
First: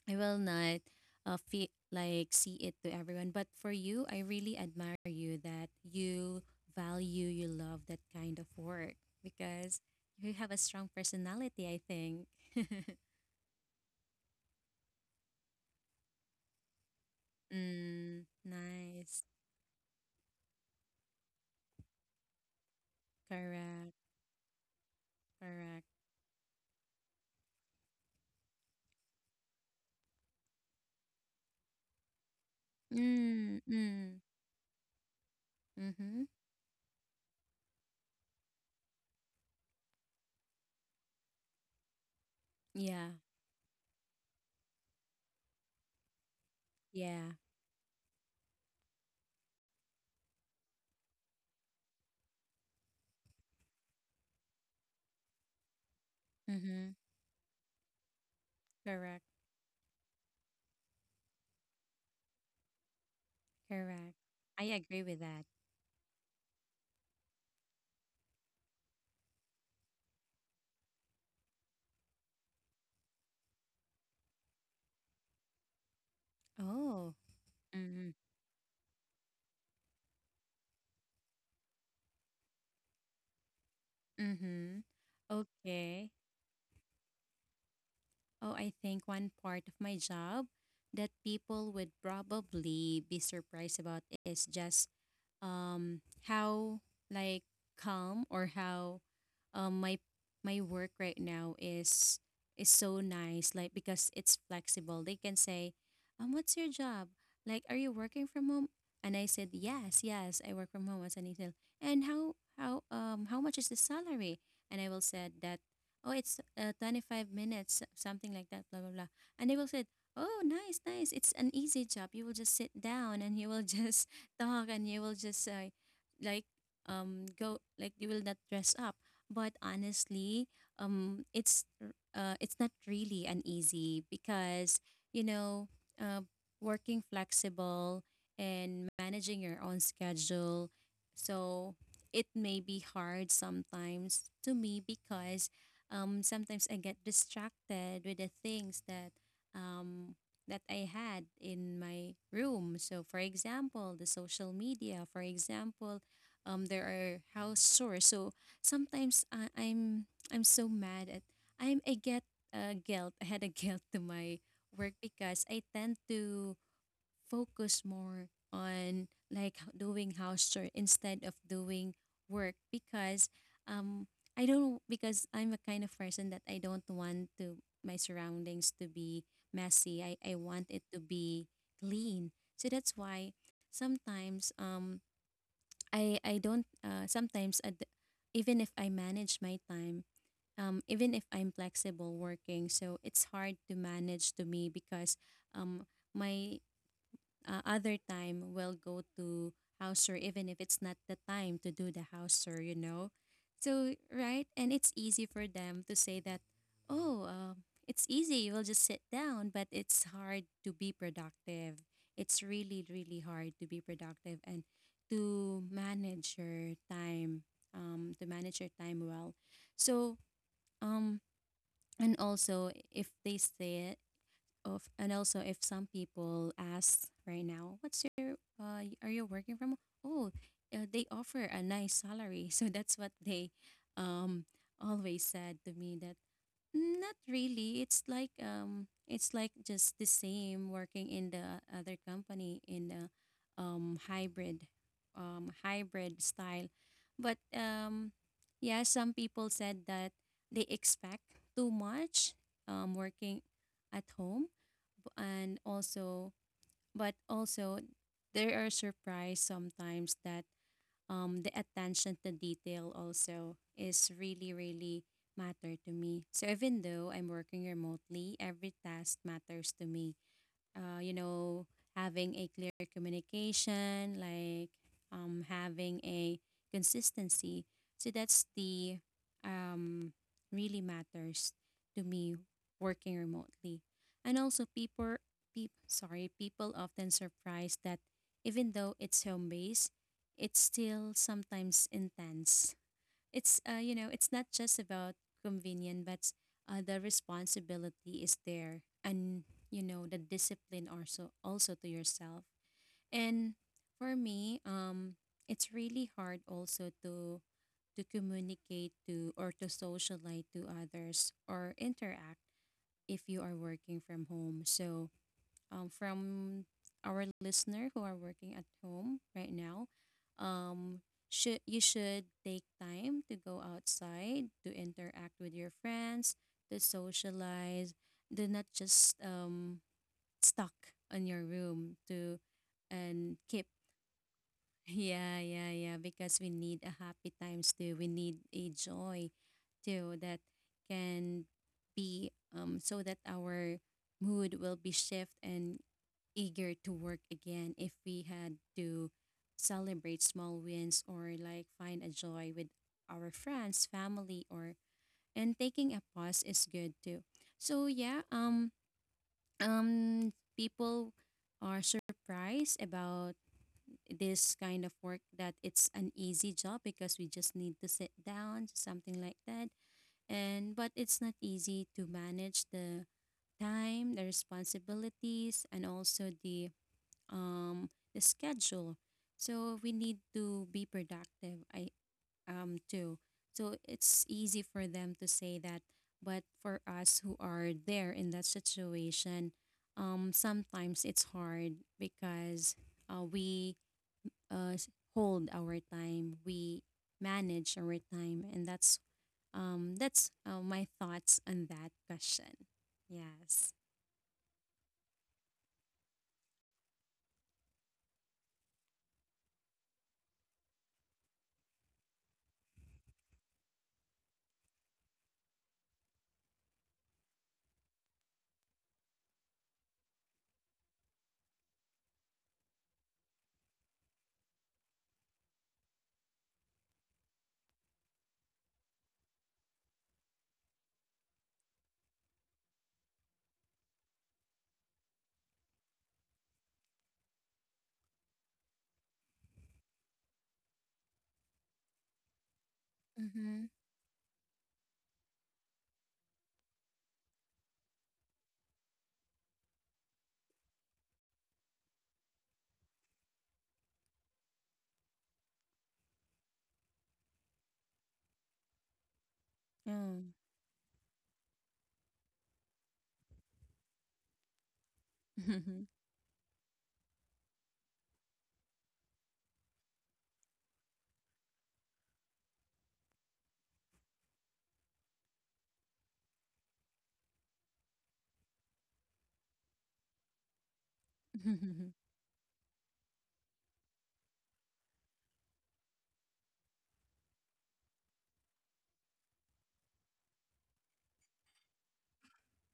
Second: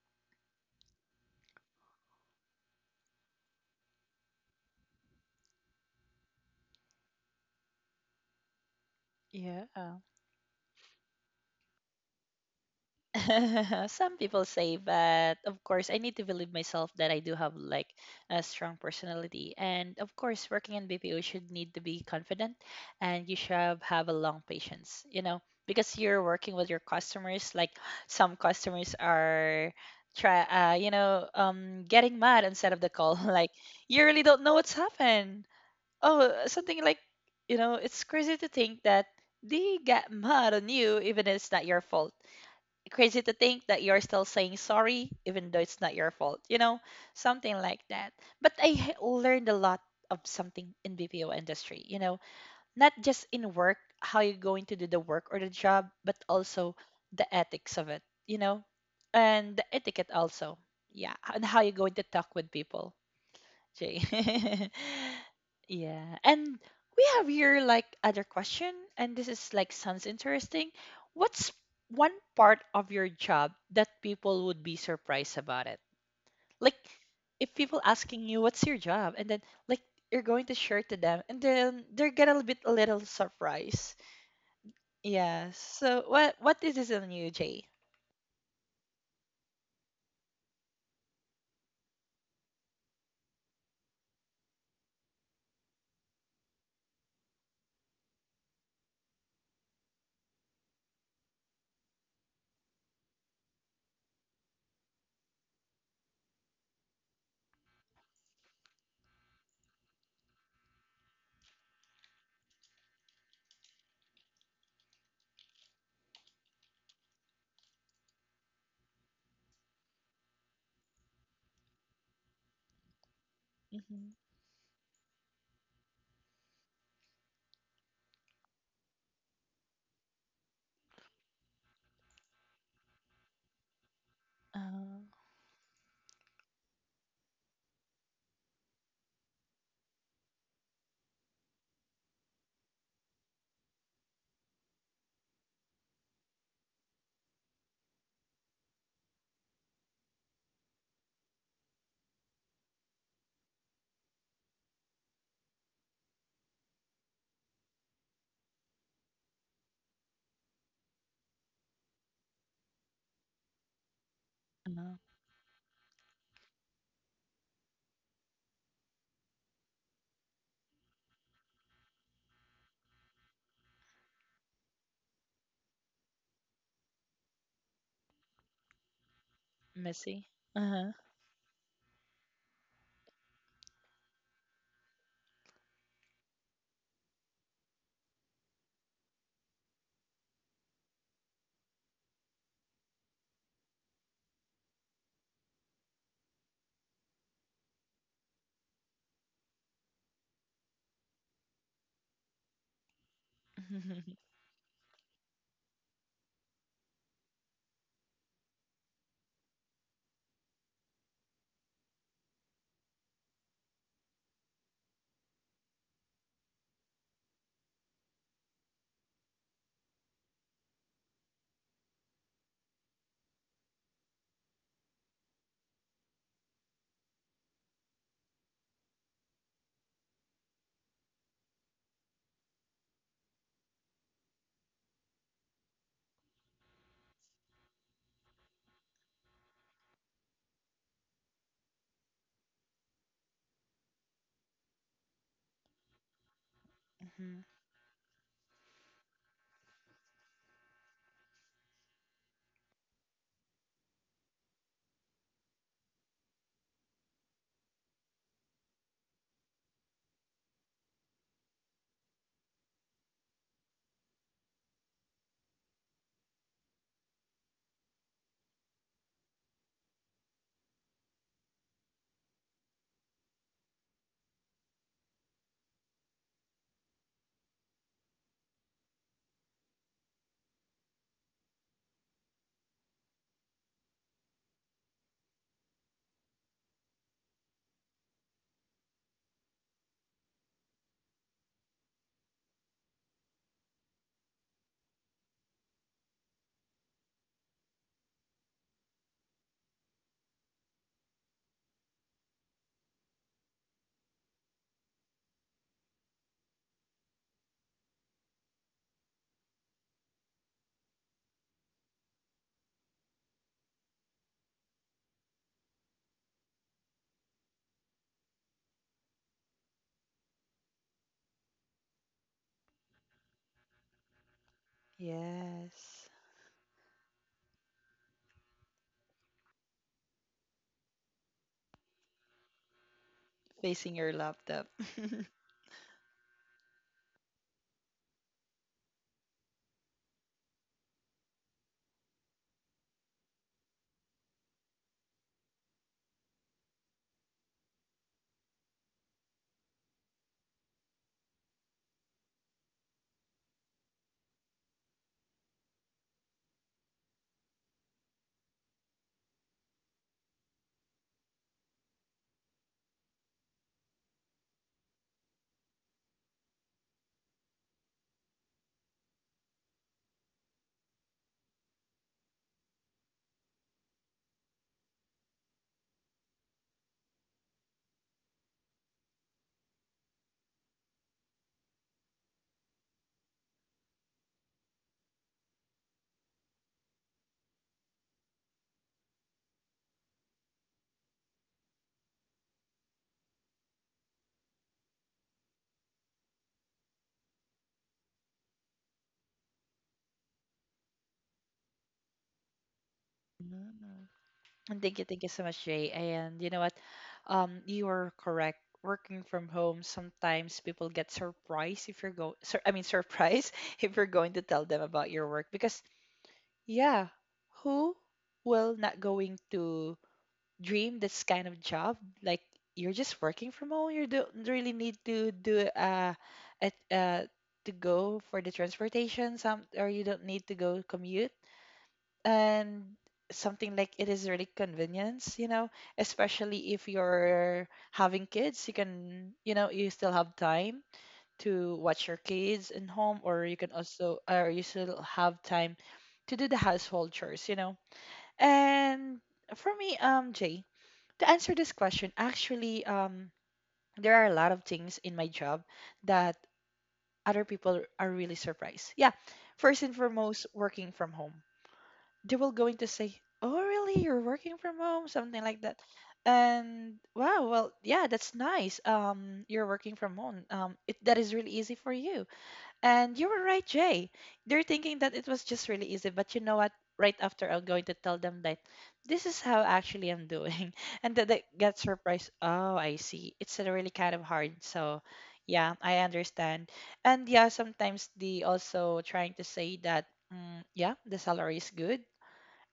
[SPEAKER 2] I will not, feel like see it to everyone. But for you, I really admire you, that you value, you love that kind of work,
[SPEAKER 1] Yeah.
[SPEAKER 2] because you have a strong personality, I think.
[SPEAKER 1] Some people say, but of course, I need to believe myself that I do have like
[SPEAKER 2] Mm,
[SPEAKER 1] a strong
[SPEAKER 2] nice.
[SPEAKER 1] personality. And of course, working in BPO should need to be confident, and you should
[SPEAKER 2] Correct.
[SPEAKER 1] have a long patience,
[SPEAKER 2] Correct.
[SPEAKER 1] because you're working with your customers. Like some customers are getting mad instead of the call. Like
[SPEAKER 2] Mm,
[SPEAKER 1] you
[SPEAKER 2] mm,
[SPEAKER 1] really don't know what's happened.
[SPEAKER 2] mm-hmm.
[SPEAKER 1] Oh, something like, it's crazy to think that they get mad on you even if it's not your fault.
[SPEAKER 2] Yeah.
[SPEAKER 1] Crazy to think that you're still saying sorry even though it's not your fault,
[SPEAKER 2] Yeah.
[SPEAKER 1] something like that. But I learned a lot of something in BPO industry. Not just in work, how you're going to do the work or the job, but also
[SPEAKER 2] Mm-hmm.
[SPEAKER 1] the ethics of it.
[SPEAKER 2] Correct.
[SPEAKER 1] And the etiquette also, yeah, and how you're going to talk with people, Jay.
[SPEAKER 2] Correct. I agree with that.
[SPEAKER 1] Yeah. And we have here like other question, and this is like sounds interesting. What's one part of your job that people would be surprised about it? Like
[SPEAKER 2] Oh.
[SPEAKER 1] if people
[SPEAKER 2] Mm-hmm.
[SPEAKER 1] asking you what's your job, and then like you're going to share to them, and then they're get a little surprise.
[SPEAKER 2] Mm-hmm.
[SPEAKER 1] Yeah. So
[SPEAKER 2] Okay.
[SPEAKER 1] what is this on you, Jay?
[SPEAKER 2] Oh, I think one part of my job that people would probably be surprised about is just, um how, like, calm, or how, um my my work right now is so nice, like, because it's flexible. They can say, "What's your job? Like, are you working from home?" And I said, "Yes, yes, I work from home as an intern." And how much is the salary? And I will said that, oh, it's, 25 minutes, something like that, blah blah blah. And they will said, oh, nice, nice, it's an easy job, you will just sit down and you will just
[SPEAKER 1] Mm-hmm.
[SPEAKER 2] talk and you will just, like, go, like, you will not dress up. But honestly, it's not really an easy, because,
[SPEAKER 1] Uh,
[SPEAKER 2] you know, uh, working flexible and managing your own schedule. So it may be hard sometimes to me because, sometimes I get distracted with the things that, um, that I had in my room. So, for example, the social media. For example, there are house chores. So sometimes I'm so mad at, I get, guilt. I had a guilt to my work
[SPEAKER 1] uh,
[SPEAKER 2] because I tend to focus more on, like, doing house chore instead of doing work. Because, um I don't, because I'm a kind of person that I don't want to, my surroundings to be messy. I,
[SPEAKER 1] Messy.
[SPEAKER 2] I want it
[SPEAKER 1] Uh-huh.
[SPEAKER 2] to be clean. So that's why sometimes, I don't, sometimes even if I manage my time, even if I'm flexible working, so it's hard to manage to me because, um my, other time we will go to house tour even if it's not the time to do the house tour, you know. So, right. And it's easy for them to say that, oh, it's easy, you will just sit down, but it's hard to be productive. It's really really hard to be productive and to manage your time, to manage your time well. So, um and also if they say it of, and also if some people ask right now, what's your, are you working from home?" Oh, they offer a nice salary. So that's what they, um always said to me that, "Mm, not really, it's like, it's like just the same working in the other company in the, hybrid, hybrid style." But,
[SPEAKER 1] Mhm.
[SPEAKER 2] yeah, some people said that they expect too much, working at home. And also, but also, there are surprise sometimes that, the attention to detail also is really really matter to me, so even though I'm working remotely, every task matters to me. You know, having a clear communication, like, having a consistency. So that's the, um, really matters to me working remotely. And also people, sorry, people often surprised that even though it's home based, it's still sometimes intense. It's, you know, it's not just about convenience, but, the responsibility is there, and you know the discipline also to yourself. And for me, it's really hard also to communicate to, or to socialize to others, or interact if you are working from home. So, from our listener who are working at home right now. Um, should You should take time to go outside to interact with your
[SPEAKER 1] Yes.
[SPEAKER 2] friends, to socialize. Do not just, stuck in your room to, and keep.
[SPEAKER 1] Facing your laptop.
[SPEAKER 2] Yeah, yeah, yeah. Because we need a happy times too. We need a joy too that can be, so that our mood will be shift and eager to work again, if we had to celebrate small wins, or like find a joy with our friends, family, or, and taking a pause is good too. So yeah, people are surprised about this kind of work, that it's an easy job because we just need to sit down, something like that. And but it's not easy to manage the time, the responsibilities, and also um, the schedule. So we need to be productive. I, too. So it's easy for them to say that, but for us who are there in that situation, sometimes it's hard because uh, we uh, s- hold our time. We manage our time, and that's my thoughts on that question. Yes.
[SPEAKER 1] Mm. And thank you so much, Jay. And you know what? You are correct. Working from home, sometimes people get surprised, if you're go. Sur- I mean, surprised if you're going to tell them about your work, because yeah, who will not going to dream this kind of job? Like you're just working from home. You don't really need to do at to go for the transportation some, or you don't need to go commute, and something like it is really convenience. Especially if you're having kids, you can you know you still have time to watch your kids in home,
[SPEAKER 2] Mm-hmm.
[SPEAKER 1] or you still have time to do the household chores. And for me, Jay, to answer this question actually, there are a lot of things in my job that other people are really surprised, yeah. First
[SPEAKER 2] Yeah.
[SPEAKER 1] and foremost, working from home, they will going to say, "Oh, really? You're working from home?" Something like that. And wow, well, yeah, that's nice. You're working from home. That is really easy for you. And you were right, Jay. They're thinking that it was just really easy, but you know what? Right after, I'm going to tell them that this is how actually I'm doing, and that they get surprised. Oh, I see. It's really kind of hard. So, yeah, I understand. And yeah, sometimes they also trying to say that, yeah, the salary is good,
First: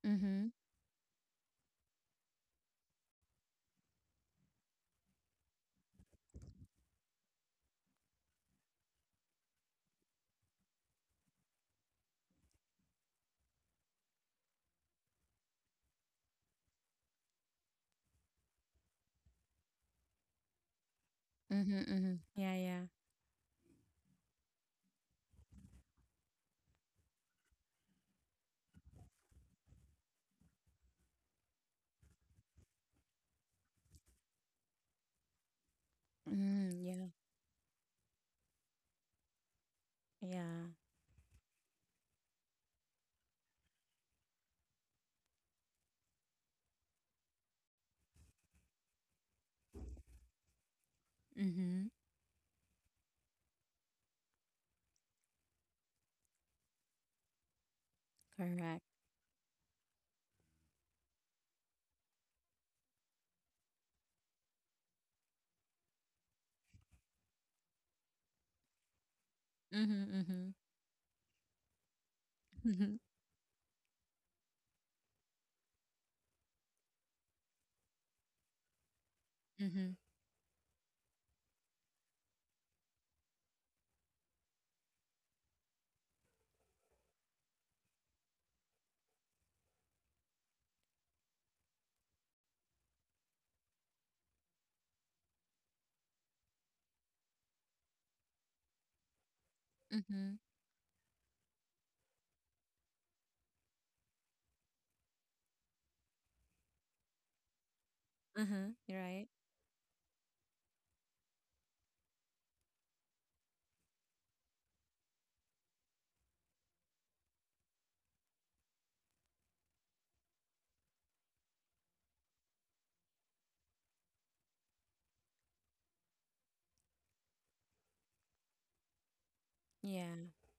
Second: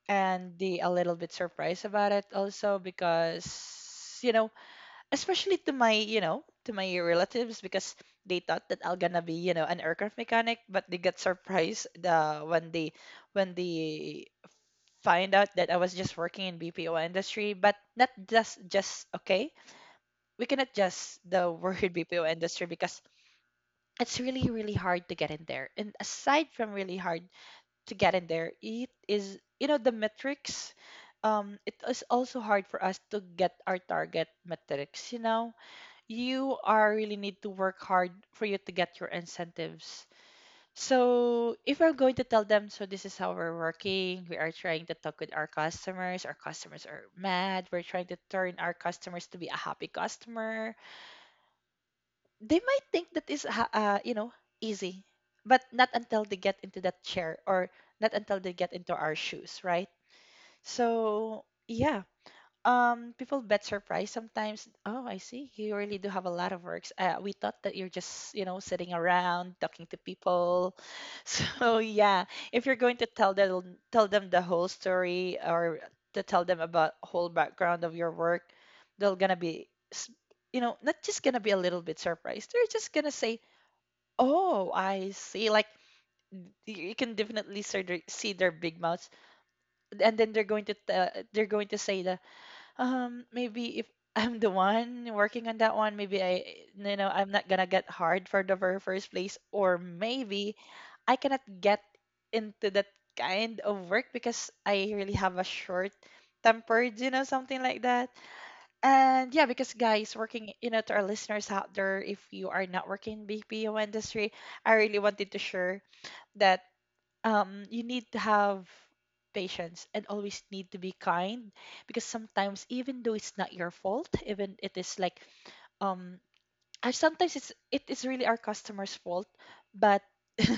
[SPEAKER 2] Mm-hmm.
[SPEAKER 1] and the a little bit surprised about it also because especially to my you know to my relatives, because they thought that I'll gonna be an aircraft mechanic, but they got surprised the when they find out that I was just working in BPO industry. But not just okay, we cannot just the word
[SPEAKER 2] Mhm, mhm.
[SPEAKER 1] BPO
[SPEAKER 2] Yeah,
[SPEAKER 1] industry,
[SPEAKER 2] yeah.
[SPEAKER 1] because it's really really hard to get in there, and aside from really hard to get in there. It is, the metrics. It is also hard for us to get our target metrics. You know, you
[SPEAKER 2] Mm,
[SPEAKER 1] are
[SPEAKER 2] yeah,
[SPEAKER 1] really need to work hard for you to get your incentives.
[SPEAKER 2] yeah.
[SPEAKER 1] So if I'm going to tell them, so this is how we're working, we are trying to talk with our customers are mad, we're trying to turn our customers to be a happy customer,
[SPEAKER 2] Mhm.
[SPEAKER 1] they might think that is easy, but not until they get into that chair, or not until they get
[SPEAKER 2] Correct.
[SPEAKER 1] into our shoes, right? So yeah, people bet surprise sometimes. Oh, I see, you really do have a lot of works, we thought that you're just sitting around talking to
[SPEAKER 2] Mhm, mhm.
[SPEAKER 1] people. So yeah, if you're going
[SPEAKER 2] Mhm,
[SPEAKER 1] to tell them the whole story, or to tell them about whole background of your work, they're gonna be
[SPEAKER 2] mhm,
[SPEAKER 1] not just gonna be a little bit surprised. They're just gonna say, oh, I see, like you can definitely see their big mouths. And then they're going to say the maybe if I'm the one working on that one, maybe I, I'm not gonna get hard for the very first place, or
[SPEAKER 2] mhm.
[SPEAKER 1] maybe I cannot get into that kind of work because I really have a short temper, something like that.
[SPEAKER 2] Mhm. You're right.
[SPEAKER 1] And yeah, because guys, working, to our listeners out there, if you are not working in BPO industry, I really wanted to share that you need to have patience and always need to be kind, because sometimes even though it's not your fault, even it is like um and sometimes it is really our customer's fault, but
[SPEAKER 2] Yeah.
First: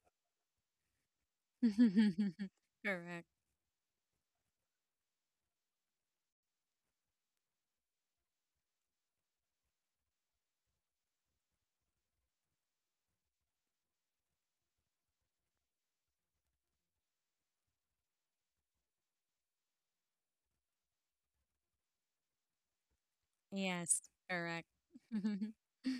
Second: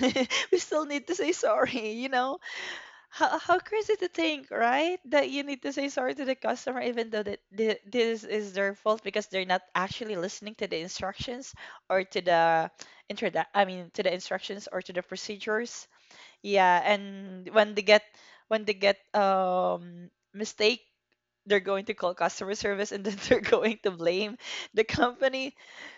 [SPEAKER 1] we still need to say sorry.
[SPEAKER 2] Correct.
[SPEAKER 1] How crazy to think, right, that you need to say sorry to the customer even though that this is their fault, because they're not actually listening to the instructions, or to the I mean to the instructions or to the procedures. Yeah, and when they get mistake, they're going to call customer service, and then they're going to
[SPEAKER 2] Yes,
[SPEAKER 1] blame
[SPEAKER 2] correct.
[SPEAKER 1] the company.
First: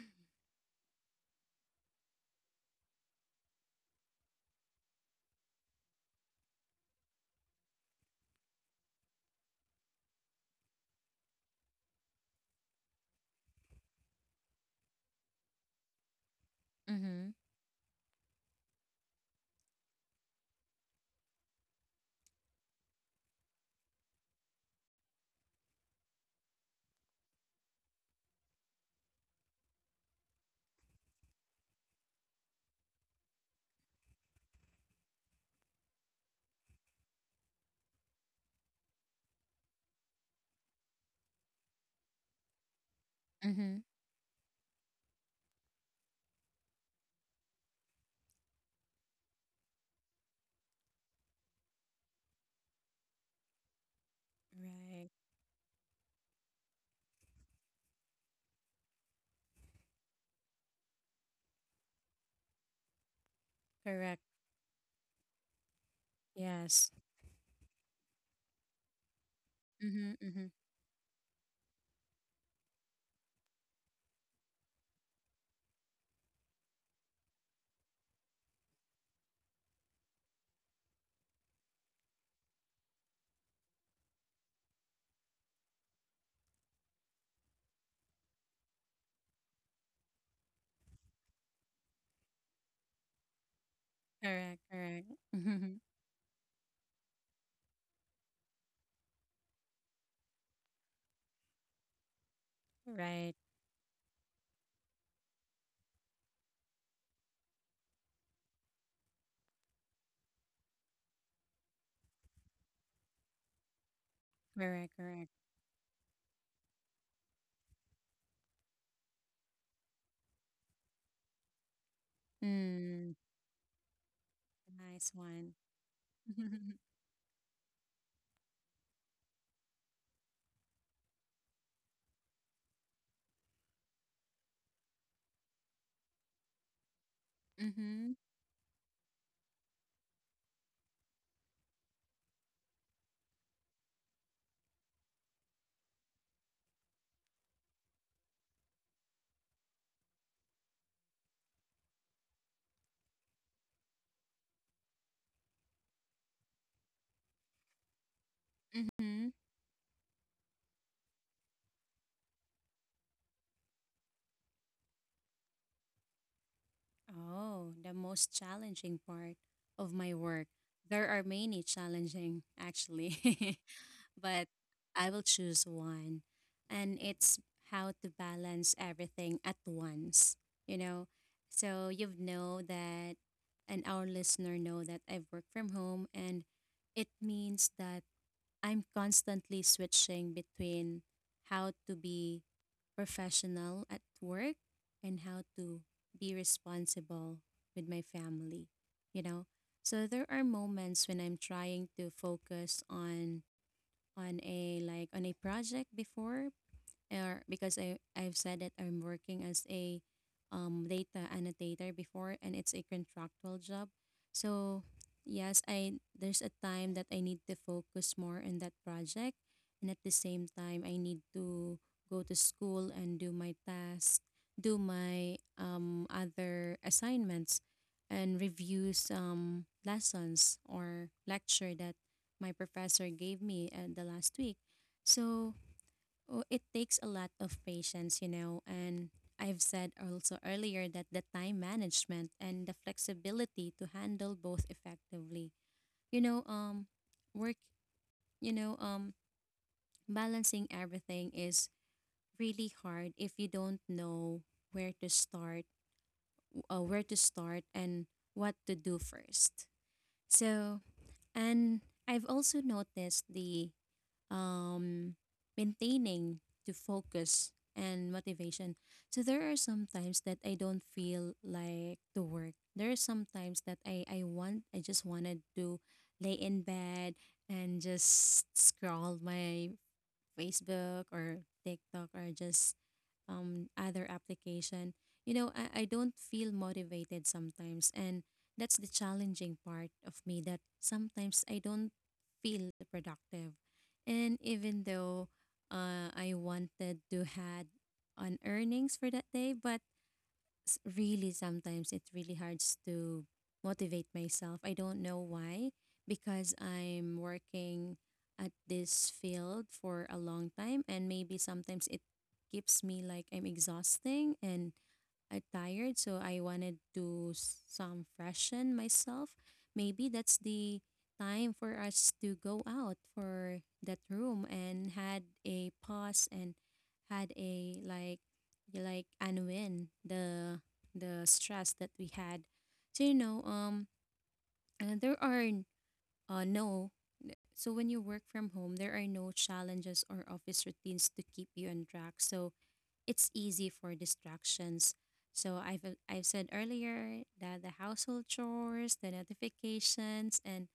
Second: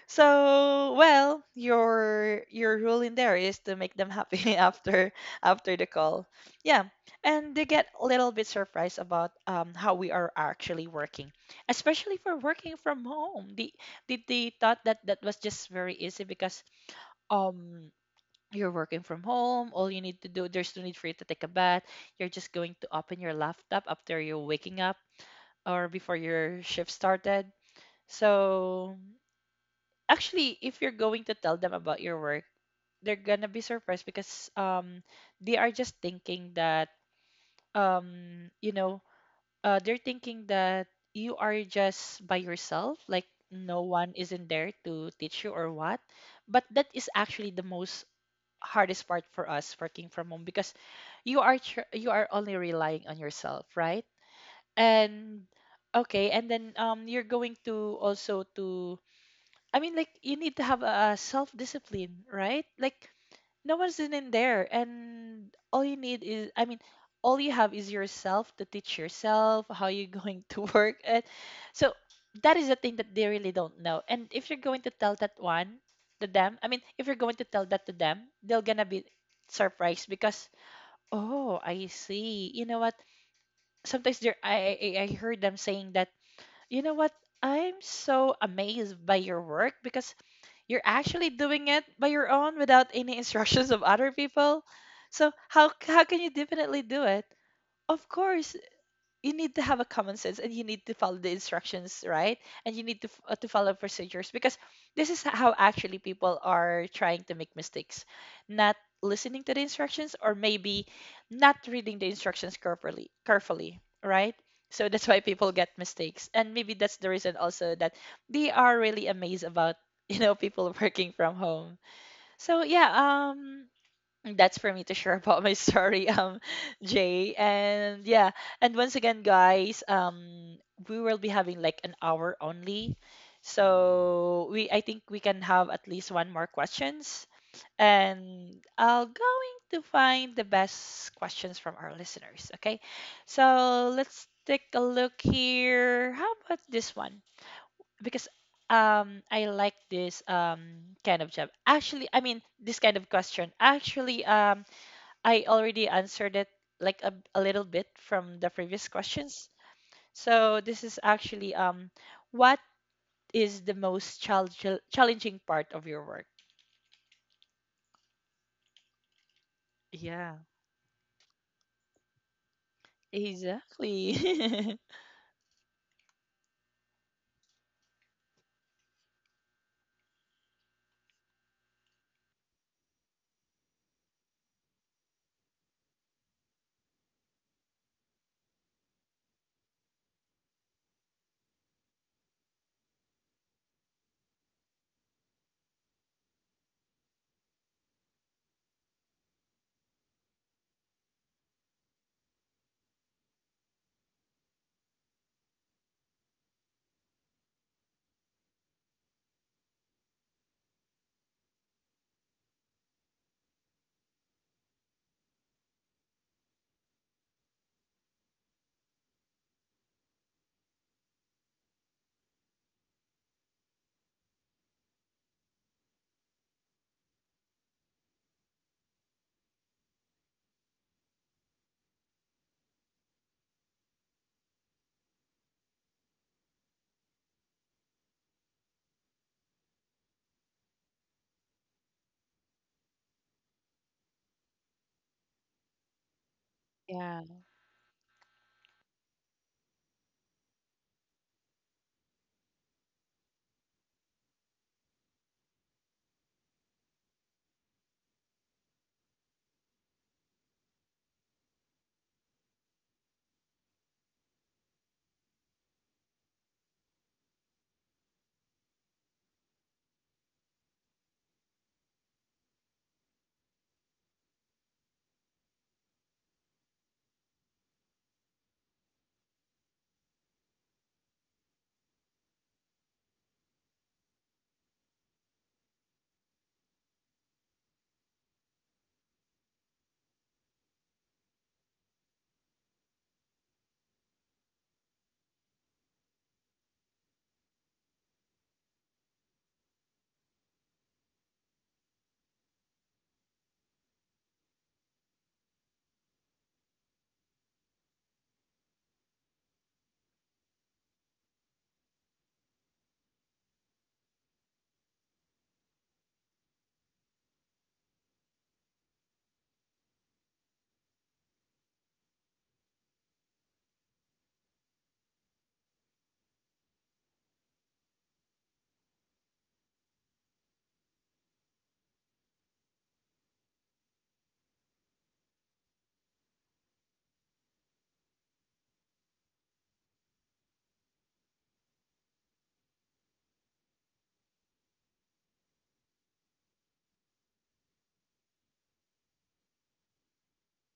[SPEAKER 1] So, well, your rule in there is to make them happy after the call. Yeah. And they get a little bit surprised about how we are actually working, especially for working from home. They thought that that was just very easy, because
[SPEAKER 2] Mhm.
[SPEAKER 1] um you're working from home. All you need to do, there's no need for you to take a bath. You're just going to open your laptop after you're waking up, or before your shift started. So actually, if you're going to tell them about your work, they're gonna be surprised, because they are just thinking that um you know they're thinking that you are just by yourself, like no
[SPEAKER 2] Mhm.
[SPEAKER 1] one isn't there to teach you or what. But that is actually the most hardest part for us working from home, because you are you are only relying on yourself, right?
[SPEAKER 2] Right.
[SPEAKER 1] And okay, and then you're going to also to I mean, like, you need to have a self discipline, right? Like no one's in
[SPEAKER 2] Correct.
[SPEAKER 1] in there, and all you need is I mean
[SPEAKER 2] Yes.
[SPEAKER 1] all you have is yourself to teach yourself how you're
[SPEAKER 2] Mhm,
[SPEAKER 1] going
[SPEAKER 2] mhm.
[SPEAKER 1] to work, and so that is the thing that they really don't know, and if you're going to tell that one to them I mean, if you're going to tell that to them, they're gonna be surprised, because oh, I see, you know what. Sometimes they I heard them saying that, you know what, I'm so amazed by your work because you're actually doing it by your own without any instructions of other
[SPEAKER 2] Correct,
[SPEAKER 1] people.
[SPEAKER 2] correct.
[SPEAKER 1] So how
[SPEAKER 2] Mhm.
[SPEAKER 1] how can you definitely do it? Of course, you need to have a common sense, and you need to follow the instructions, right, and you need to f- uh,
[SPEAKER 2] Right.
[SPEAKER 1] to follow procedures, because this is how actually people are trying to make mistakes, not listening to the instructions, or maybe not reading the instructions carefully, carefully, right. So
[SPEAKER 2] Correct,
[SPEAKER 1] that's why
[SPEAKER 2] correct.
[SPEAKER 1] people get mistakes, and maybe that's the reason also that they are really amazed about people working from home. So yeah,
[SPEAKER 2] Mm.
[SPEAKER 1] that's for me to
[SPEAKER 2] Nice
[SPEAKER 1] share about
[SPEAKER 2] one.
[SPEAKER 1] my story Jay, and yeah, and once again, guys, we will be having like an hour only, so we I think we can have at least one more questions.
[SPEAKER 2] Mhm.
[SPEAKER 1] And I'll going to find the best questions from our listeners, okay? So let's take a look here, how about this one, because I like this kind of job actually, I mean this kind of question actually, I already answered it like a little bit from the previous
[SPEAKER 2] Mhm.
[SPEAKER 1] questions. So this is actually what is the most challenging part of your work?
[SPEAKER 2] Oh, the most challenging part of my
[SPEAKER 1] Yeah.
[SPEAKER 2] work. There are many challenging, actually, but
[SPEAKER 1] Exactly.
[SPEAKER 2] I will choose one. And it's how to balance everything at once, you know? So you've know that, and our listener know that I work from home, and it means that I'm constantly switching between how to be professional at work and how to be responsible with my family, you know? So there are moments when I'm trying to focus on a like on a project before or because I've said that I'm working as a data annotator before, and it's a contractual job. So yes, I there's a time that I need to focus more on that project, and at the same time, I need to go to school and do my tasks, do my other assignments, and review some lessons or lecture that my professor gave me the last week. So oh, it takes a lot of patience, you know, and I've said also earlier that the time management and the flexibility to handle both effectively. You know,
[SPEAKER 1] Yeah.
[SPEAKER 2] work, you know, balancing everything is really hard if you don't know where to start, where to start and what to do first. So, and I've also noticed the um, maintaining to focus and motivation. So there are some times that I don't feel like to work. There are some times that I want I just wanted to lay in bed and just scroll my Facebook or TikTok or just other application, you know, I don't feel motivated sometimes. And that's the challenging part of me that sometimes I don't feel productive. And even though I wanted to had an earnings for that day, but really sometimes it really hard to motivate myself. I don't know why because I'm working at this field for a long time and maybe sometimes it keeps me like I'm exhausting and are tired, so I wanted to some freshen myself. Maybe that's the time for us to go out for that room and had a pause and had a like unwind the stress that we had. So you know, there are no so when you work from home, there are no challenges or office routines to keep you on track. So it's easy for distractions. So I've said earlier that the household chores, the notifications, and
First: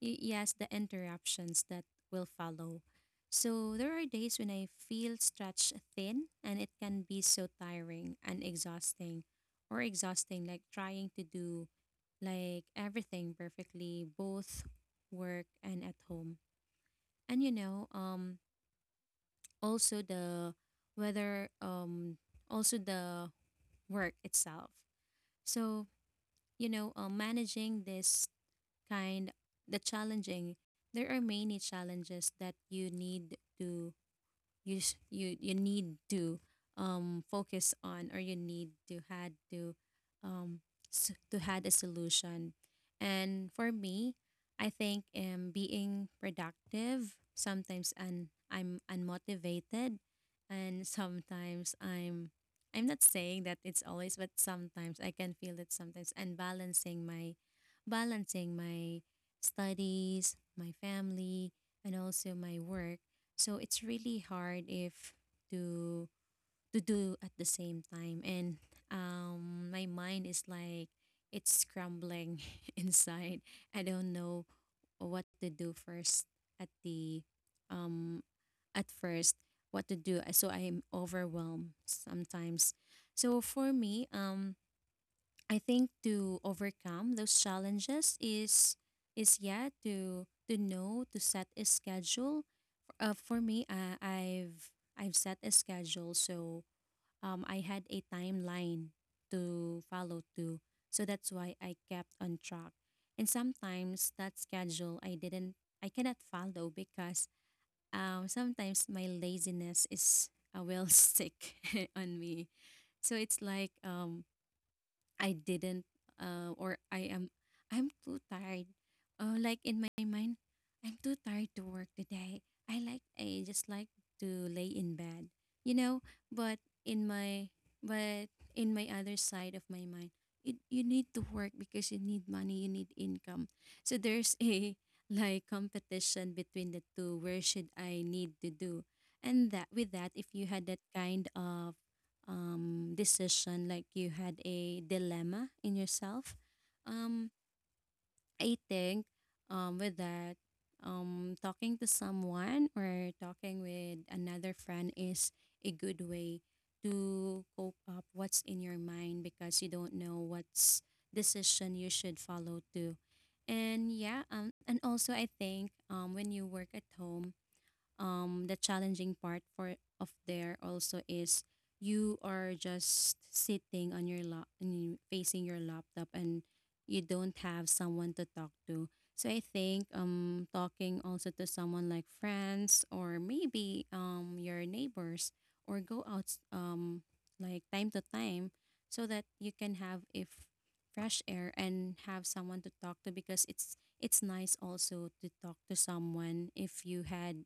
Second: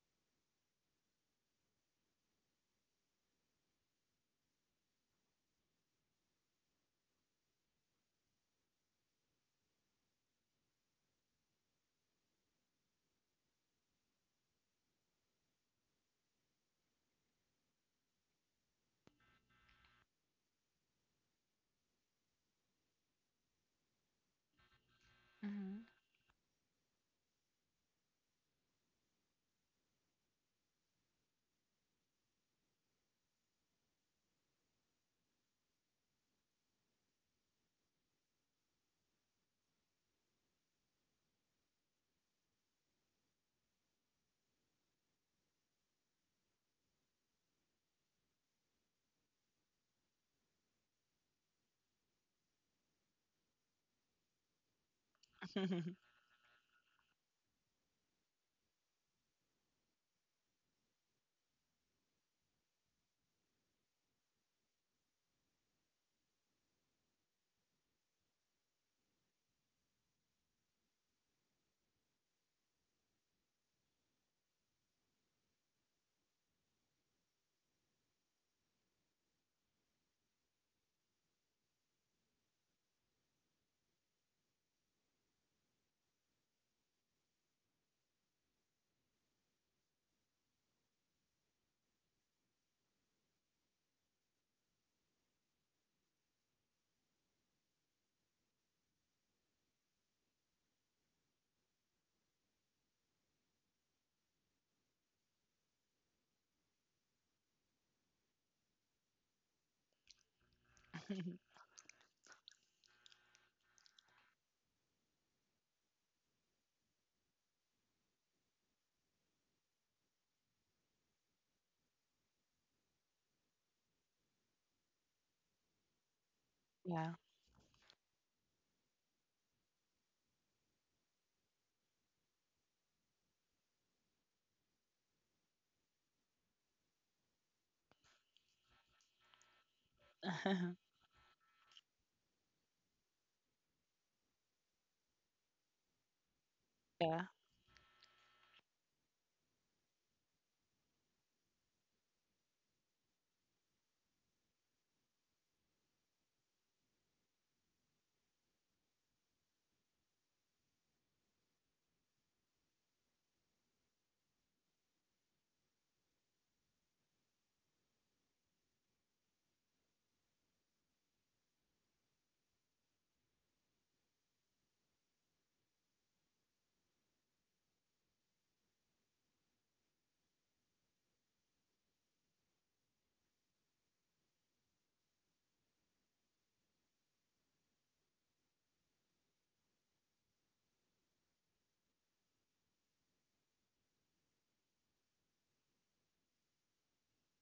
[SPEAKER 2] yes, the interruptions that will follow. So there are days when I feel stretched thin, and it can be so tiring and exhausting, or exhausting like trying to do like everything perfectly, both work and at home. And you know, also the whether also the work itself.
[SPEAKER 1] Mhm.
[SPEAKER 2] So, you know, managing this kind, the challenging, there are many challenges that you need to you sh- you need to focus on or you need to had to um to had a solution and for me I think being productive sometimes and I'm unmotivated and sometimes I'm not saying that it's always but sometimes I can feel it sometimes and balancing my studies my family and also my work so it's really hard if to to do at the same time and my mind is like it's scrambling inside. I don't know what to do first at the um at first what to do so I am overwhelmed sometimes. So for me I think to overcome those challenges is yeah to know to set a schedule . For me, I've set a schedule, so I had a timeline to follow to, so that's why I kept on track. And sometimes that schedule I didn't, I cannot follow because sometimes my laziness is will stick on me. So it's like I didn't , or I'm too tired. Like in my mind, I'm too tired to work today. I like I just like to lay in bed, you know. But in
[SPEAKER 1] Yeah.
[SPEAKER 2] my but in my other side of my mind, it, you need to work because you need money, you need income. So there's a like competition between the two. Where should I need to do? And that with that, if you had that kind of decision, like you had a dilemma in yourself.
[SPEAKER 1] Yeah.
[SPEAKER 2] Um, I think with that, talking to someone or talking with another friend is a good way to cope up what's in your mind because you don't know what's decision you should follow to. And yeah, and also I think when you work at home, the challenging part for of there also is you are just sitting on your lap facing your laptop and you don't have someone to talk to so I think talking also to someone like friends or maybe your neighbors or go out like time to time so that you can have if fresh air and have someone to talk to because it's nice also to talk to someone if you had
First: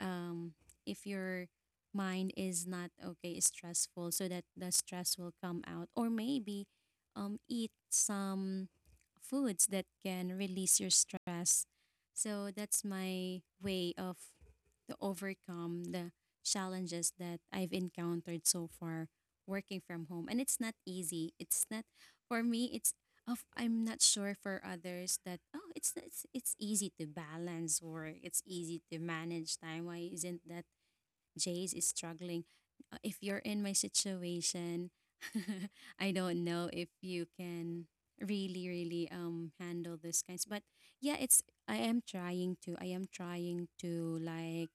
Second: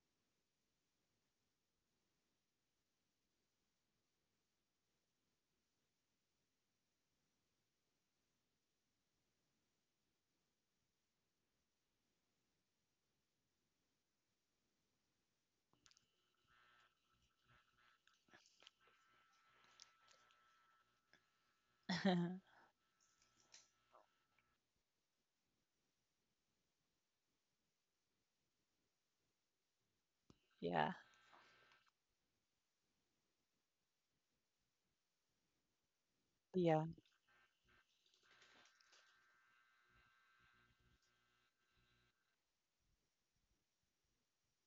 [SPEAKER 2] um, if your mind is not okay, stressful, so that the stress will come out. Or maybe eat some foods that can release your stress. So that's my way of to overcome the challenges that I've encountered so far working from home. And it's not easy. It's not for me. It's of I'm not sure for others that oh it's it's easy to balance or it's easy to manage time. Why isn't that
[SPEAKER 1] Yeah.
[SPEAKER 2] Jace is struggling? If you're in my situation, I don't know if
[SPEAKER 1] Yeah.
[SPEAKER 2] you can really really handle those kinds. But yeah, it's I am trying to I am trying to like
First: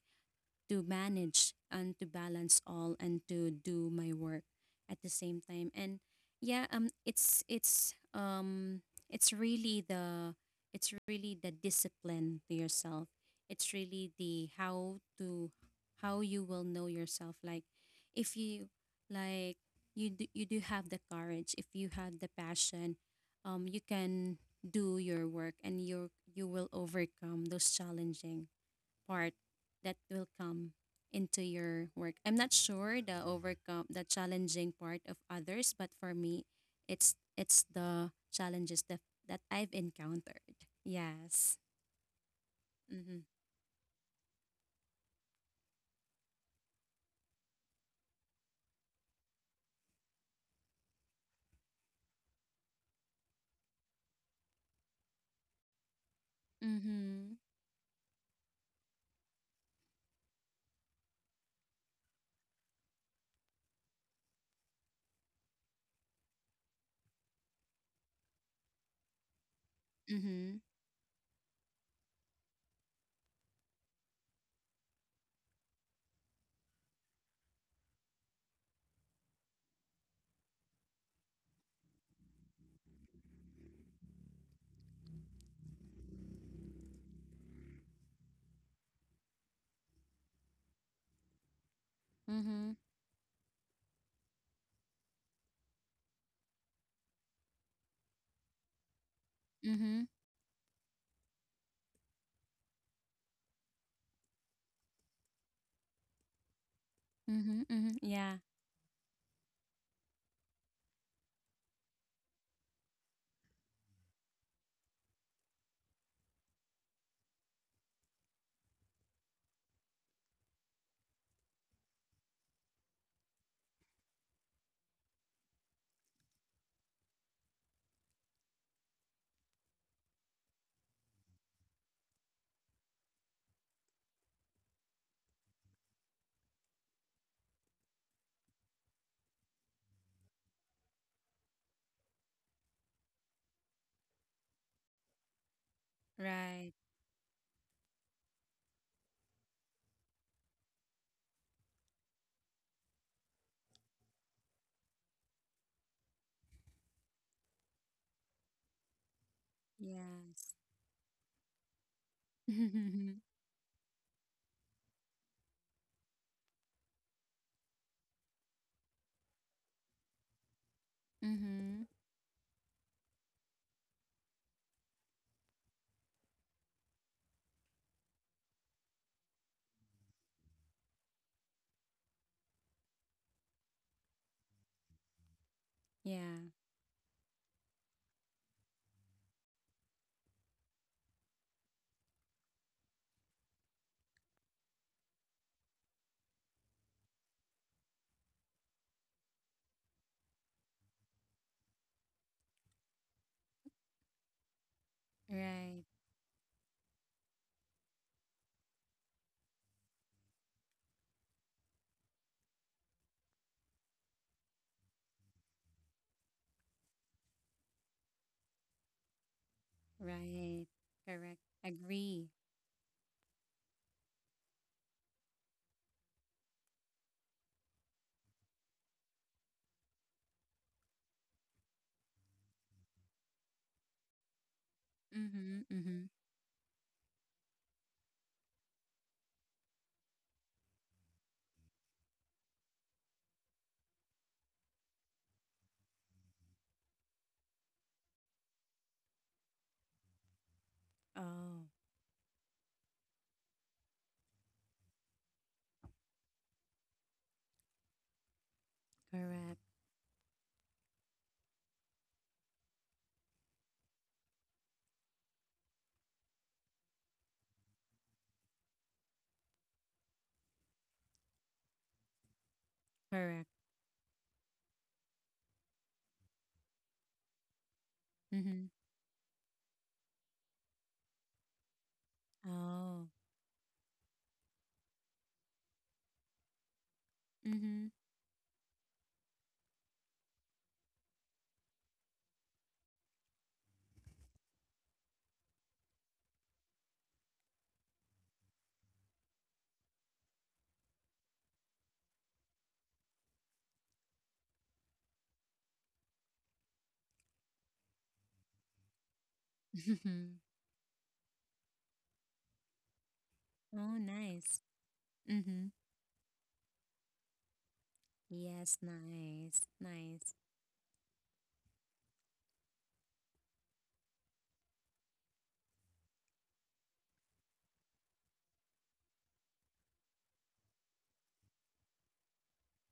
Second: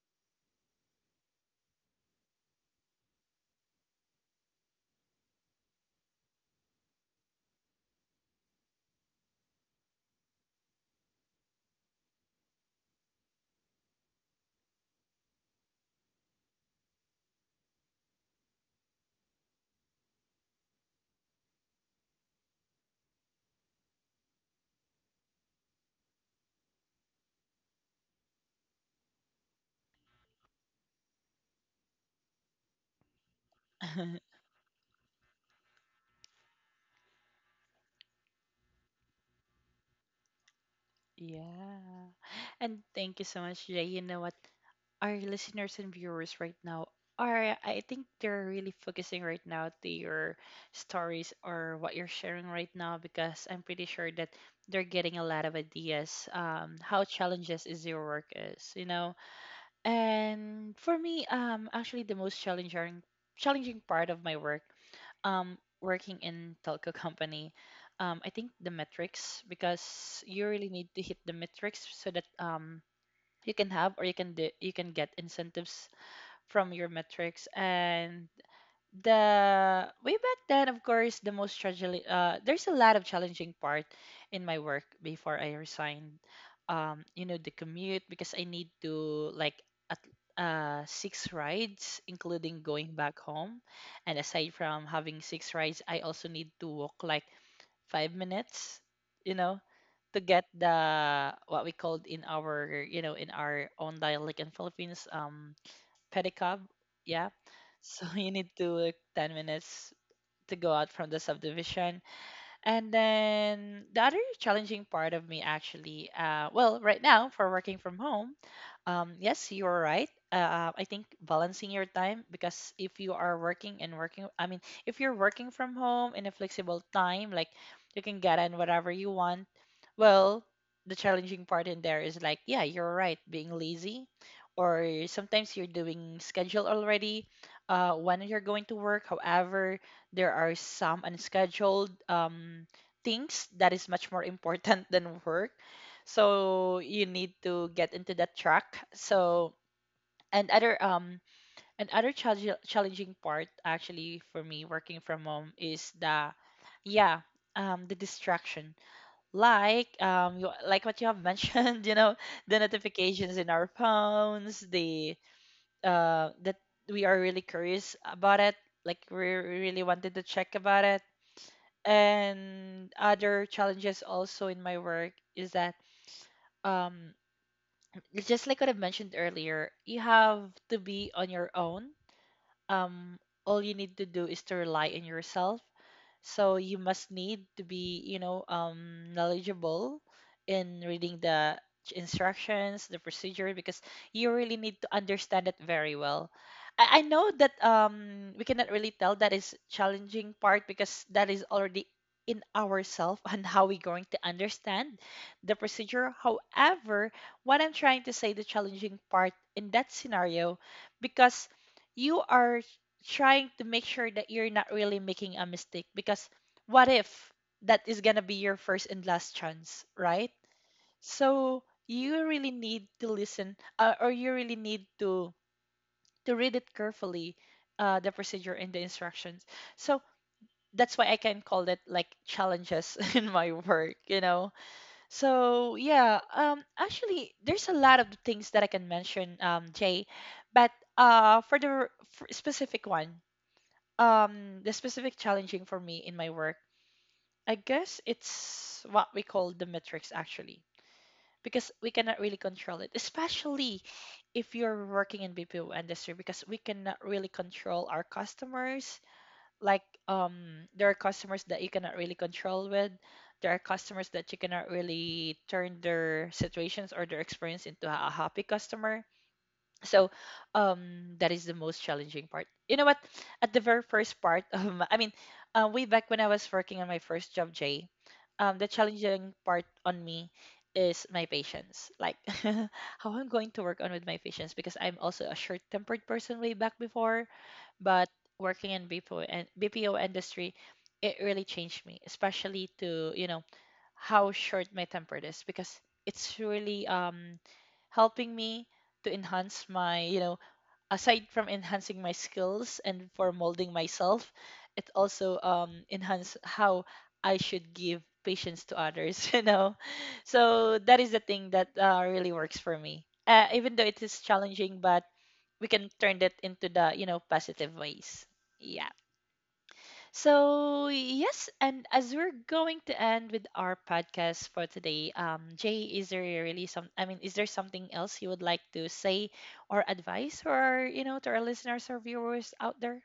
[SPEAKER 2] to manage and to balance all and to do my work at the same time. And yeah, it's really the it's really the discipline to yourself. It's really the how to how you will know yourself like if you like you do have the courage if you have the passion you can do your work and you will overcome those challenging part that will come into your work. I'm not sure the overcome the challenging part of others, but for me, it's the challenges that that I've encountered. Yes.
[SPEAKER 1] Yeah. And
[SPEAKER 2] Mhm.
[SPEAKER 1] thank you so much, Jay. You know what? Our listeners and viewers right now are, I think they're really focusing right now to your stories or what you're sharing right now, because I'm pretty sure that they're getting a lot of ideas how
[SPEAKER 2] Mhm.
[SPEAKER 1] challenges is your work is. And for me actually, the most challenging part of my work, working in telco company, I think the metrics, because you
[SPEAKER 2] Mhm.
[SPEAKER 1] really need to hit the metrics so that you can have, or you can do, you can get incentives from your metrics. And the way back then, of course, the most tragedy, there's a lot of challenging part in my work before I resigned. You know, the commute, because I need to like, at 6 rides including
[SPEAKER 2] Mhm.
[SPEAKER 1] going back home. And aside from having 6 rides, I also need to walk like 5 minutes, you know,
[SPEAKER 2] Mhm.
[SPEAKER 1] to get the what we called in our, you know, in our own dialect in Philippines, pedicab. Yeah.
[SPEAKER 2] Mhm. Mhm.
[SPEAKER 1] So you
[SPEAKER 2] Yeah.
[SPEAKER 1] need to look 10 minutes to go out from the subdivision. And then the other challenging part of me actually, well, right now for working from home, yes, you're right. I think balancing your time, because if you are working and working, I mean, if you're working from home in a flexible time, like you can get in whatever you want. Well, the challenging part in there is like, yeah, you're right, being lazy, or sometimes you're doing schedule already, when you're going to work. However, there are some unscheduled things that is much more important than work, so
[SPEAKER 2] Right.
[SPEAKER 1] you need to get into that track. So and other and other challenge challenging part actually for me working from home is the, yeah, the distraction, like you,
[SPEAKER 2] Yes.
[SPEAKER 1] like what you have mentioned, you know, the
[SPEAKER 2] Mhm.
[SPEAKER 1] notifications in our phones, the that we are really curious about it, like we really wanted to check about it.
[SPEAKER 2] Mhm.
[SPEAKER 1] And other challenges also in my work is that um it's just like what I've mentioned earlier, you have to be on your own. Um all you need to do is to rely on yourself, so
[SPEAKER 2] Yeah.
[SPEAKER 1] you must need to be, you know, knowledgeable in reading the instructions, the procedure, because you really need to understand it very well. I know that we cannot really tell that is challenging part because that is already in ourself and how we're going to understand the
[SPEAKER 2] Right.
[SPEAKER 1] procedure. However, what I'm trying to say, the challenging part in that scenario, because you are trying to make sure that you're not really making a mistake, because what if that is going to be your first and last chance, right?
[SPEAKER 2] Right. Correct.
[SPEAKER 1] So you
[SPEAKER 2] Agree.
[SPEAKER 1] really need to listen, or you really need to read it carefully, the procedure and the instructions. So that's why I can call it like challenges in my work, you know. So
[SPEAKER 2] Mhm.
[SPEAKER 1] yeah,
[SPEAKER 2] Mhm.
[SPEAKER 1] actually there's a lot of things that I can mention Jay, but for the specific one, the specific challenging for me in my work, I guess it's what we call the metrics actually, because
[SPEAKER 2] Oh,
[SPEAKER 1] we cannot really control it, especially if you're working in BPO industry, because we cannot really control our customers,
[SPEAKER 2] correct.
[SPEAKER 1] like there are customers that you cannot really control with, there are customers that you cannot really turn their situations or their experience into a happy customer. So that is the most challenging part. You know what? At the
[SPEAKER 2] Correct.
[SPEAKER 1] very first part, I mean, way back when I was working on my first job, Jay, the
[SPEAKER 2] Mhm.
[SPEAKER 1] challenging part on me is my patience. Like, how
[SPEAKER 2] Oh.
[SPEAKER 1] I'm going to work on with my patience, because I'm also a short-tempered person way back before,
[SPEAKER 2] Mm-hmm.
[SPEAKER 1] but working in BPO and BPO industry, it really changed me, especially to, you know, how short my temper is, because it's really helping me to enhance my, you know, aside from enhancing my skills and for molding myself, it also enhance how I should give patience to others, you know. So that is the thing that really works for me, even though it
[SPEAKER 2] Oh,
[SPEAKER 1] is
[SPEAKER 2] nice.
[SPEAKER 1] challenging, but we
[SPEAKER 2] Mm-hmm.
[SPEAKER 1] can turn that into the, you know, positive ways. Yeah.
[SPEAKER 2] Yes, nice. Nice.
[SPEAKER 1] So, yes, and as we're going to end with our podcast for today, Jay, is there really some, I mean, is there something else you would like to say, or advice, or, you know, to our listeners or viewers out there?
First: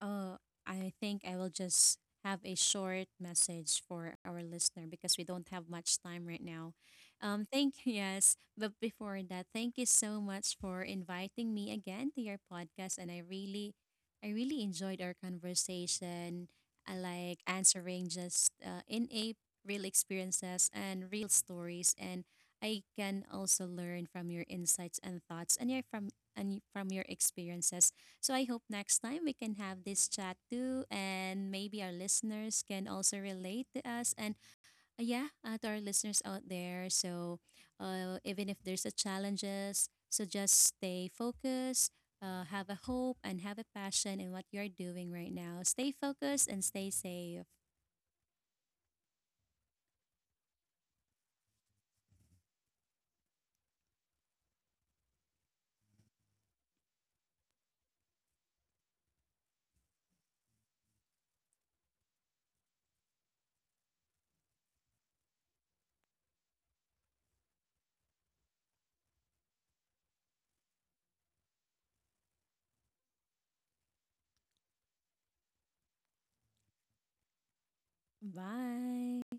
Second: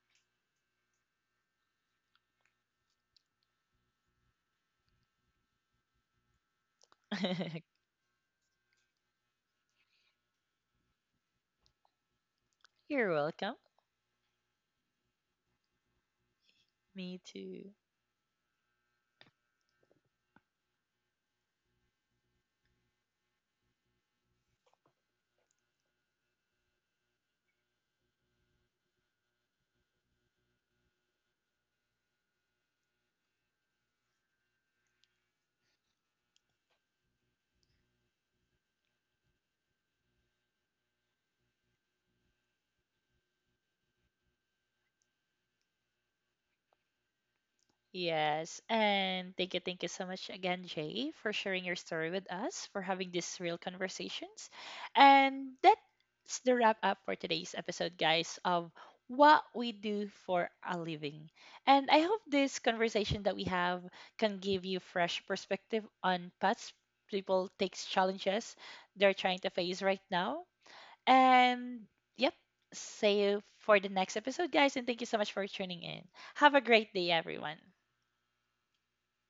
[SPEAKER 2] Uh, I think I will just have a short message for our listener because we don't have much time right now. Thank yes, but before that, thank you so much for inviting me again to your podcast, and
[SPEAKER 1] You're welcome.
[SPEAKER 2] I really enjoyed our conversation. I
[SPEAKER 1] Me
[SPEAKER 2] like
[SPEAKER 1] too.
[SPEAKER 2] answering just in a real experiences and real stories, and I can also learn from your insights and thoughts and your from and from your experiences. So I hope next time we can have this chat too, and maybe our listeners can also relate to us and yeah, to our listeners out there. So even if there's a challenges, so just stay focused, have a hope, and have a passion in what you're doing right now. Stay focused and stay safe.
[SPEAKER 1] Yes, and thank you so much again, Jay, for sharing your story with us, for having these real conversations. And that's the wrap up for today's episode, guys, of what we do for a living. And I hope this conversation that we have can give you fresh perspective on paths people takes, challenges they're trying to face right now. And yep, see you for the next episode, guys, and thank you so much for tuning in. Have a great day, everyone.
[SPEAKER 2] Bye.